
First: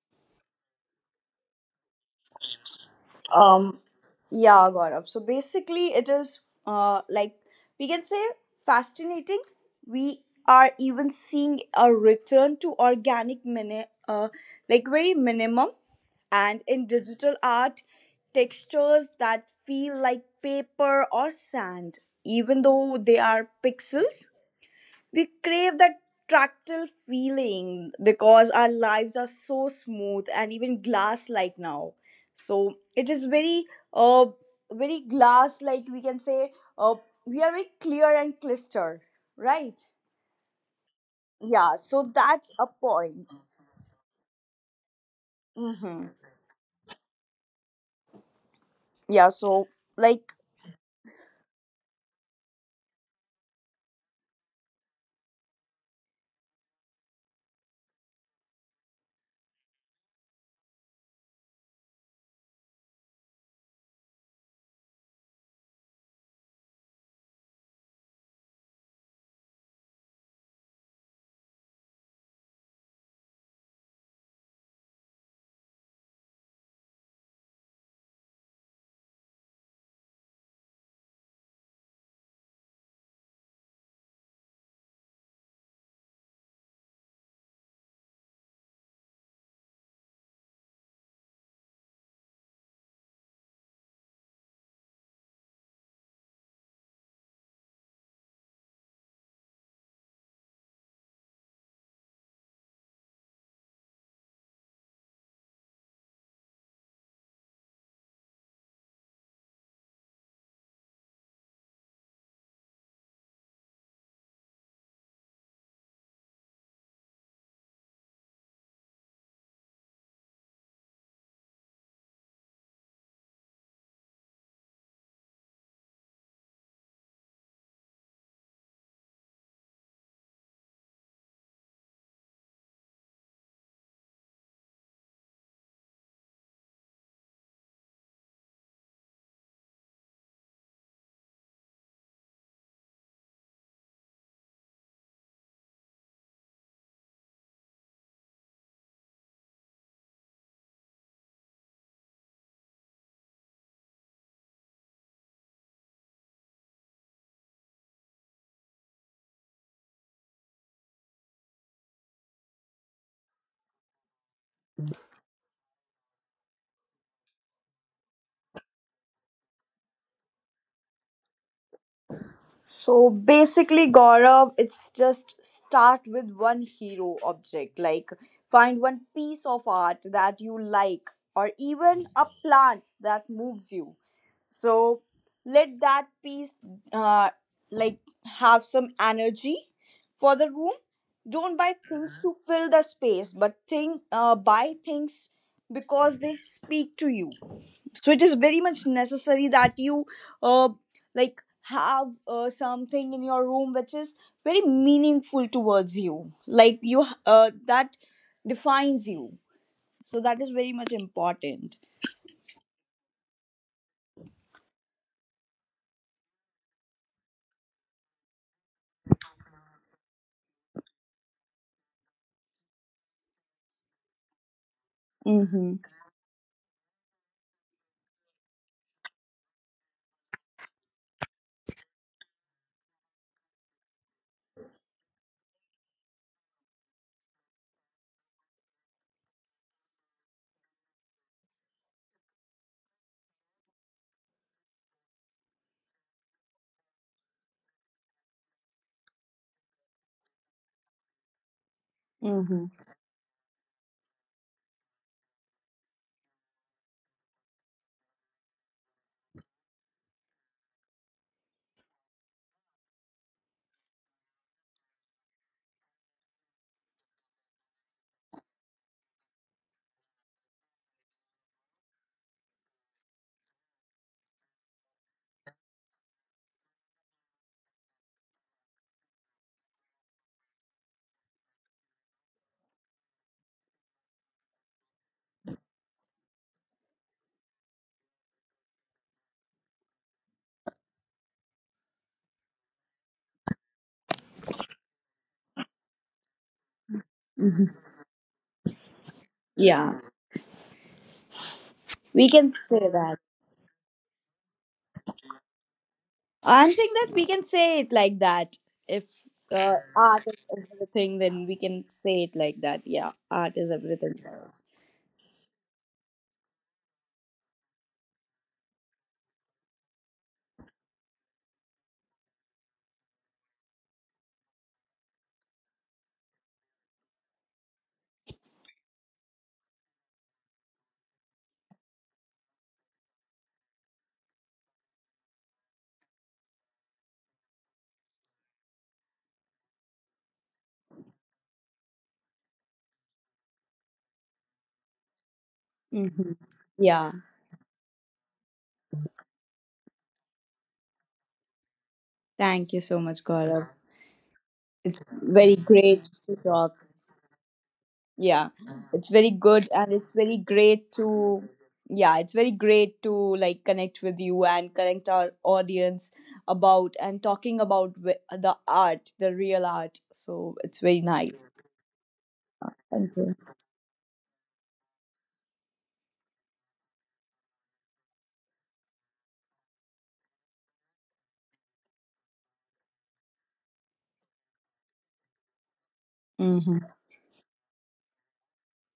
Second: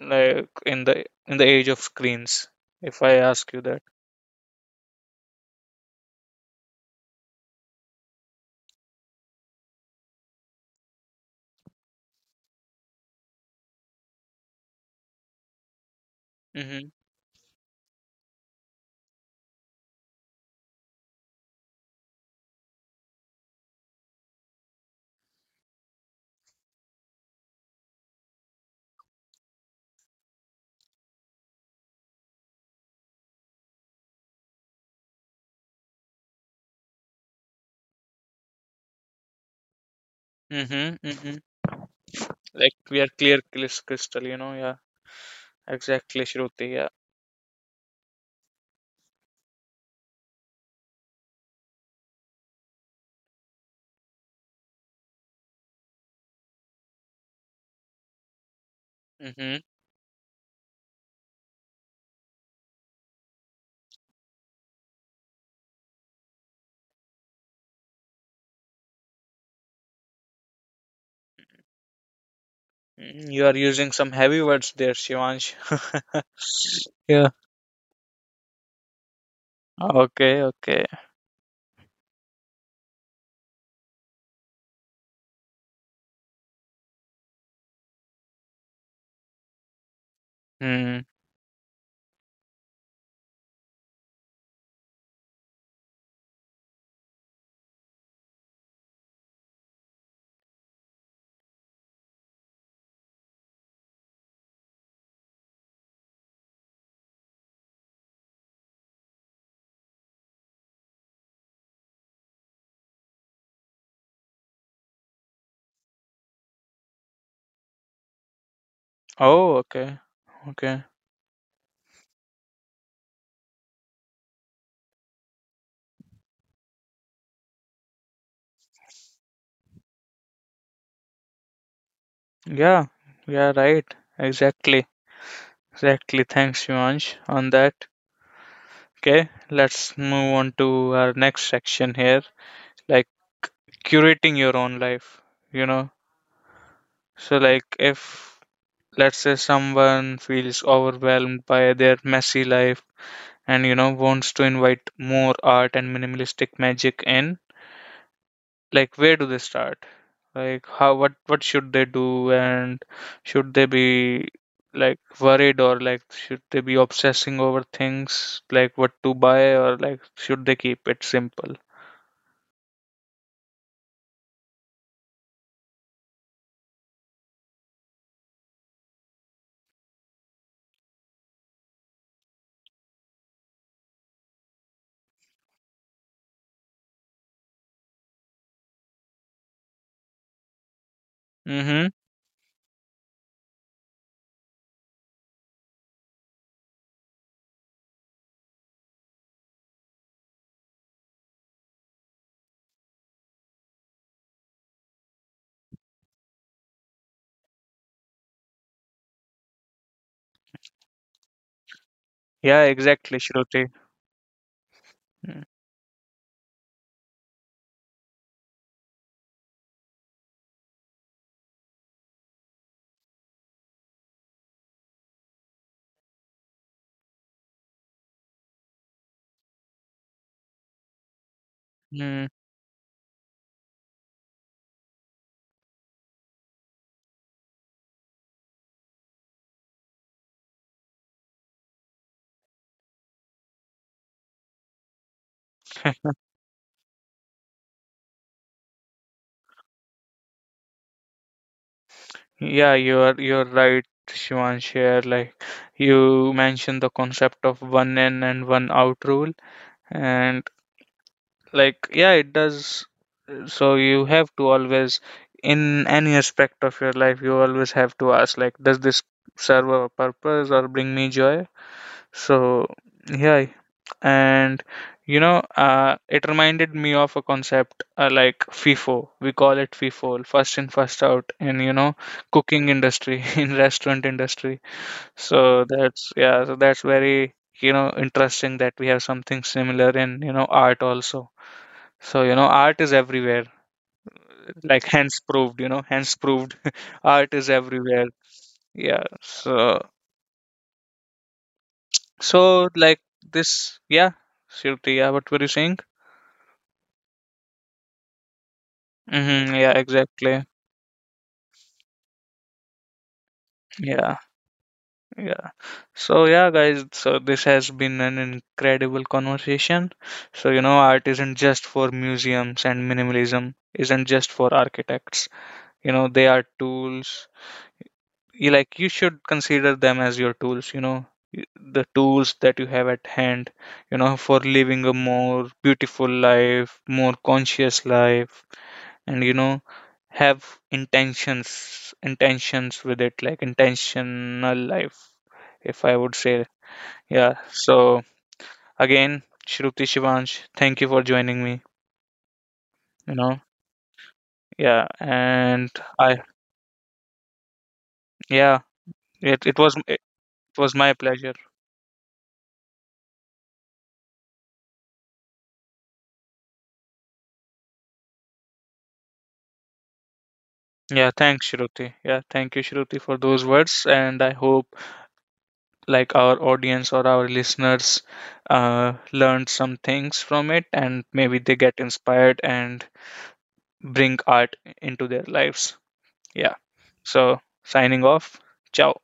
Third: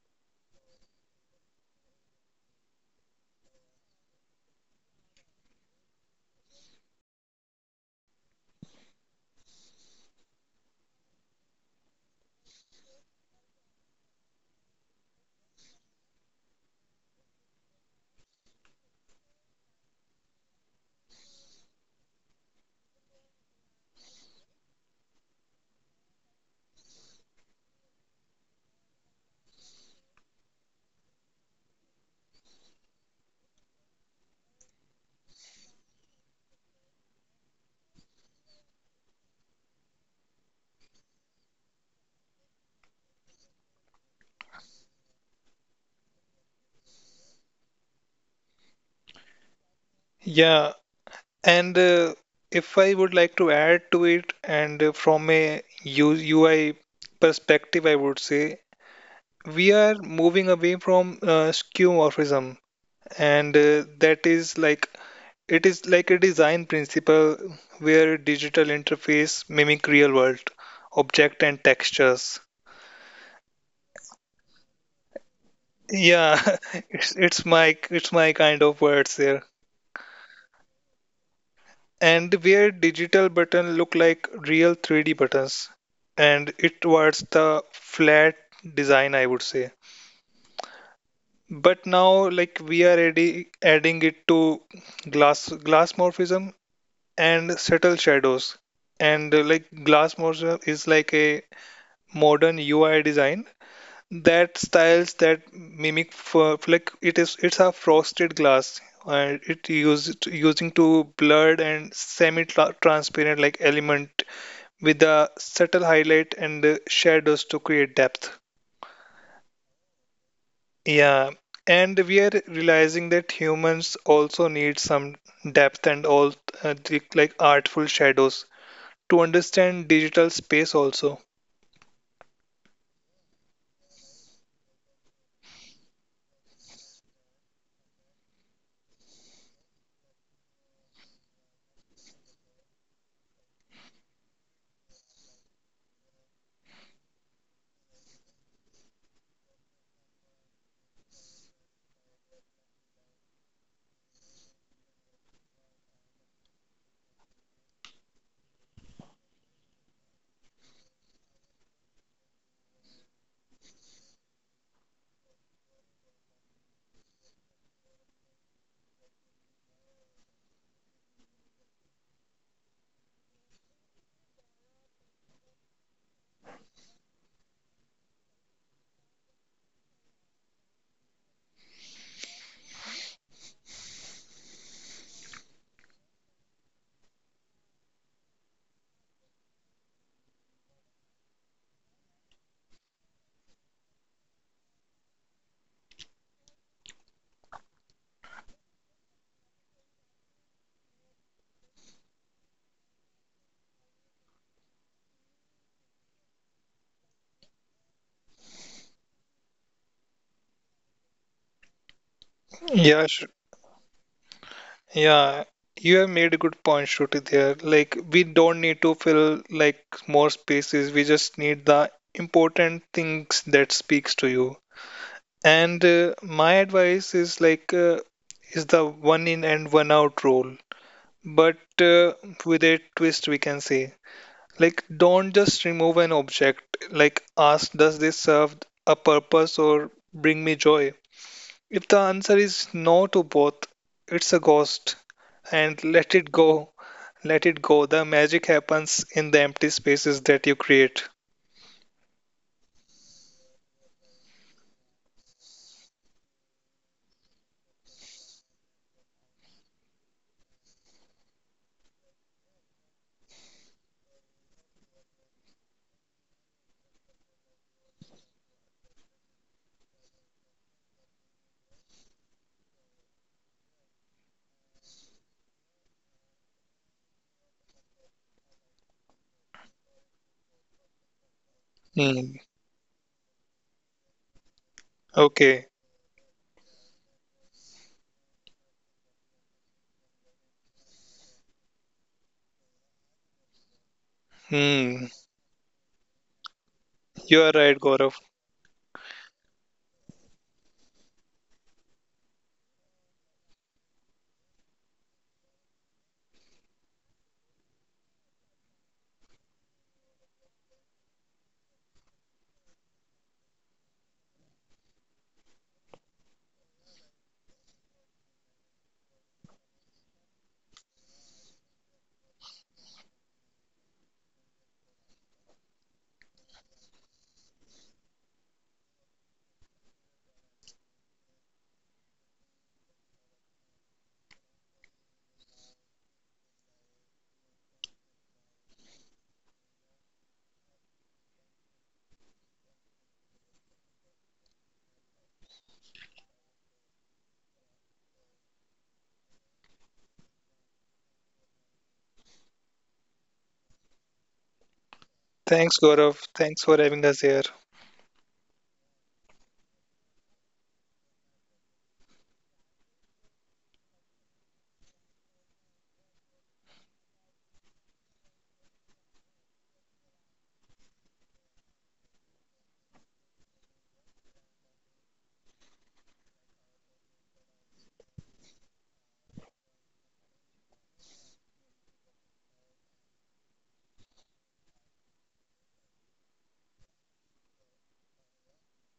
S1: like in the age of screens? If I ask you
S2: Um,
S1: that.
S2: yeah, Gaurav. So basically, it is like, we can say, fascinating. We are even seeing a return to organic like very minimum. And
S1: Mm-hmm.
S2: in digital art, textures that feel like paper or sand, even though they are pixels, we crave that tactile feeling because our lives are so smooth and even glass like now. So it is very, uh, very glass like we can say, uh, we are very clear and clustered, right?
S1: Mm-hmm. Mm-hmm.
S2: Yeah, so that's a
S1: Like we are
S2: point.
S1: clear crystal, you know, yeah.
S2: Hmm.
S1: Exactly, Shruti, yeah.
S2: Yeah, so like,
S3: yeah. And if I would like to add to it, and from a UI perspective, I would say
S1: Mm-hmm.
S3: we are moving away from skeuomorphism, and that is like, it is like a design principle where digital interface mimic real world object and textures.
S1: Mm-hmm. You are using some heavy words there, Shivansh.
S3: Yeah, it's
S1: Yeah.
S3: it's my it's my kind of words there.
S1: Okay, okay.
S3: And where digital button look like real 3D buttons, and it was the flat design, I would say.
S1: Hmm.
S3: But now, like we are ready adding it to glass morphism and subtle shadows. And like glass morphism is like a modern UI design that styles that mimic for like, it is it's a frosted glass, and it used using to blurred and semi transparent like element with the subtle highlight and shadows to create depth.
S1: Oh, okay. Okay.
S3: Yeah, and we are realizing that humans also need some depth and all like artful shadows to understand digital space also.
S1: Yeah. Yeah, right. Exactly. Exactly. Thanks, Shivansh, on that. Okay, let's move on to our next section here, like curating your own life, you know. So, like, if let's say someone feels overwhelmed by their messy life and you know wants to invite more art and minimalistic magic in, like where do they start, like how, what should they do, and should they be like worried, or like should they be obsessing over things like what to buy, or like should they keep it simple?
S2: so basically, Gaurav, it's just start with one hero object. Like, find one piece of art that you like, or even a plant that moves you. So let that piece, uh, like have some energy for the room. Don't buy
S1: Mm-hmm.
S2: things to fill the space, but think, buy things because they speak to you. So it is very much necessary that you, uh, have something in your room which is very meaningful towards you, like you, that defines you. So that is very much important.
S1: Yeah,
S3: Yeah,
S1: exactly, Shruti.
S3: yeah, you have made a good point, Shruti, there. Like, we don't need to fill like more spaces. We just need the important things that speaks to you.
S2: Mm-hmm.
S3: And my advice is like, is the one in and one out rule, but uh,
S1: Mm,
S3: with a twist we can say. Like, don't just remove an object. Like, ask, does this serve a purpose or bring me joy? If the answer is no to both, it's a ghost and let it go. Let it go. The magic happens in the empty spaces that you create.
S2: Mm-hmm.
S1: yeah, you're right, Shivan. Here, like you mentioned the concept of one in and one out rule, and like, yeah, it does. So you have to always, in any aspect of your life, you always have to ask, like, does this serve a purpose or bring me joy? So yeah. And you know, it reminded me of a concept, like FIFO, we call it FIFO, first in first out, in, you know,
S3: Hmm.
S1: cooking industry in restaurant industry. So
S3: Okay.
S1: that's, yeah, so that's very, you know, interesting that we have something similar in, you know, art also. So, you know, art is everywhere. Like,
S3: Hmm.
S1: hence proved, you know, hence proved, art
S3: You
S1: is
S3: are right,
S1: everywhere.
S3: Gaurav.
S1: Yeah. So,
S2: Yeah, we can
S1: so
S2: say
S1: like
S2: that.
S1: this, yeah, Shruti, yeah, what were you saying?
S2: I'm saying that we can say it like that. If
S1: Mm-hmm, yeah,
S2: art
S1: exactly.
S2: is everything, then we can say it like that. Yeah, art is
S1: Yeah,
S2: everything for us.
S1: yeah. So yeah, guys, so this has been an incredible conversation. So, you know, art isn't just for museums and minimalism isn't just for architects. You know, they are tools, you, like, you should consider them as your tools, you know. Y- the tools that you have at hand, you know, for living a more beautiful life, more conscious life, and you know, have intentions with it, like intentional life, if I would say.
S2: Hmm. Yeah.
S1: Yeah. So, again, Shruti, Shivansh, thank you for joining me,
S2: Thank you so
S1: you
S2: much,
S1: know.
S2: Gaurav.
S1: Yeah.
S2: It's very
S1: And
S3: Thanks,
S2: great
S1: I,
S3: Gaurav.
S2: to
S3: Thanks for
S2: talk.
S3: having us here.
S1: yeah,
S2: Yeah, it's very good,
S1: it
S2: and it's very
S1: was my
S2: great
S1: pleasure.
S2: to. Yeah, it's very great to like connect with you and connect our audience about and talking about the art, the real art. So it's very
S1: Yeah, thanks,
S2: nice.
S1: Shruti. Yeah, thank you, Shruti, for
S2: Thank you.
S1: those words. And I hope, like, our audience or our listeners learned some things from it, and maybe they get inspired and bring art into their lives. Yeah.
S2: Mhm.
S1: So, signing off. Ciao.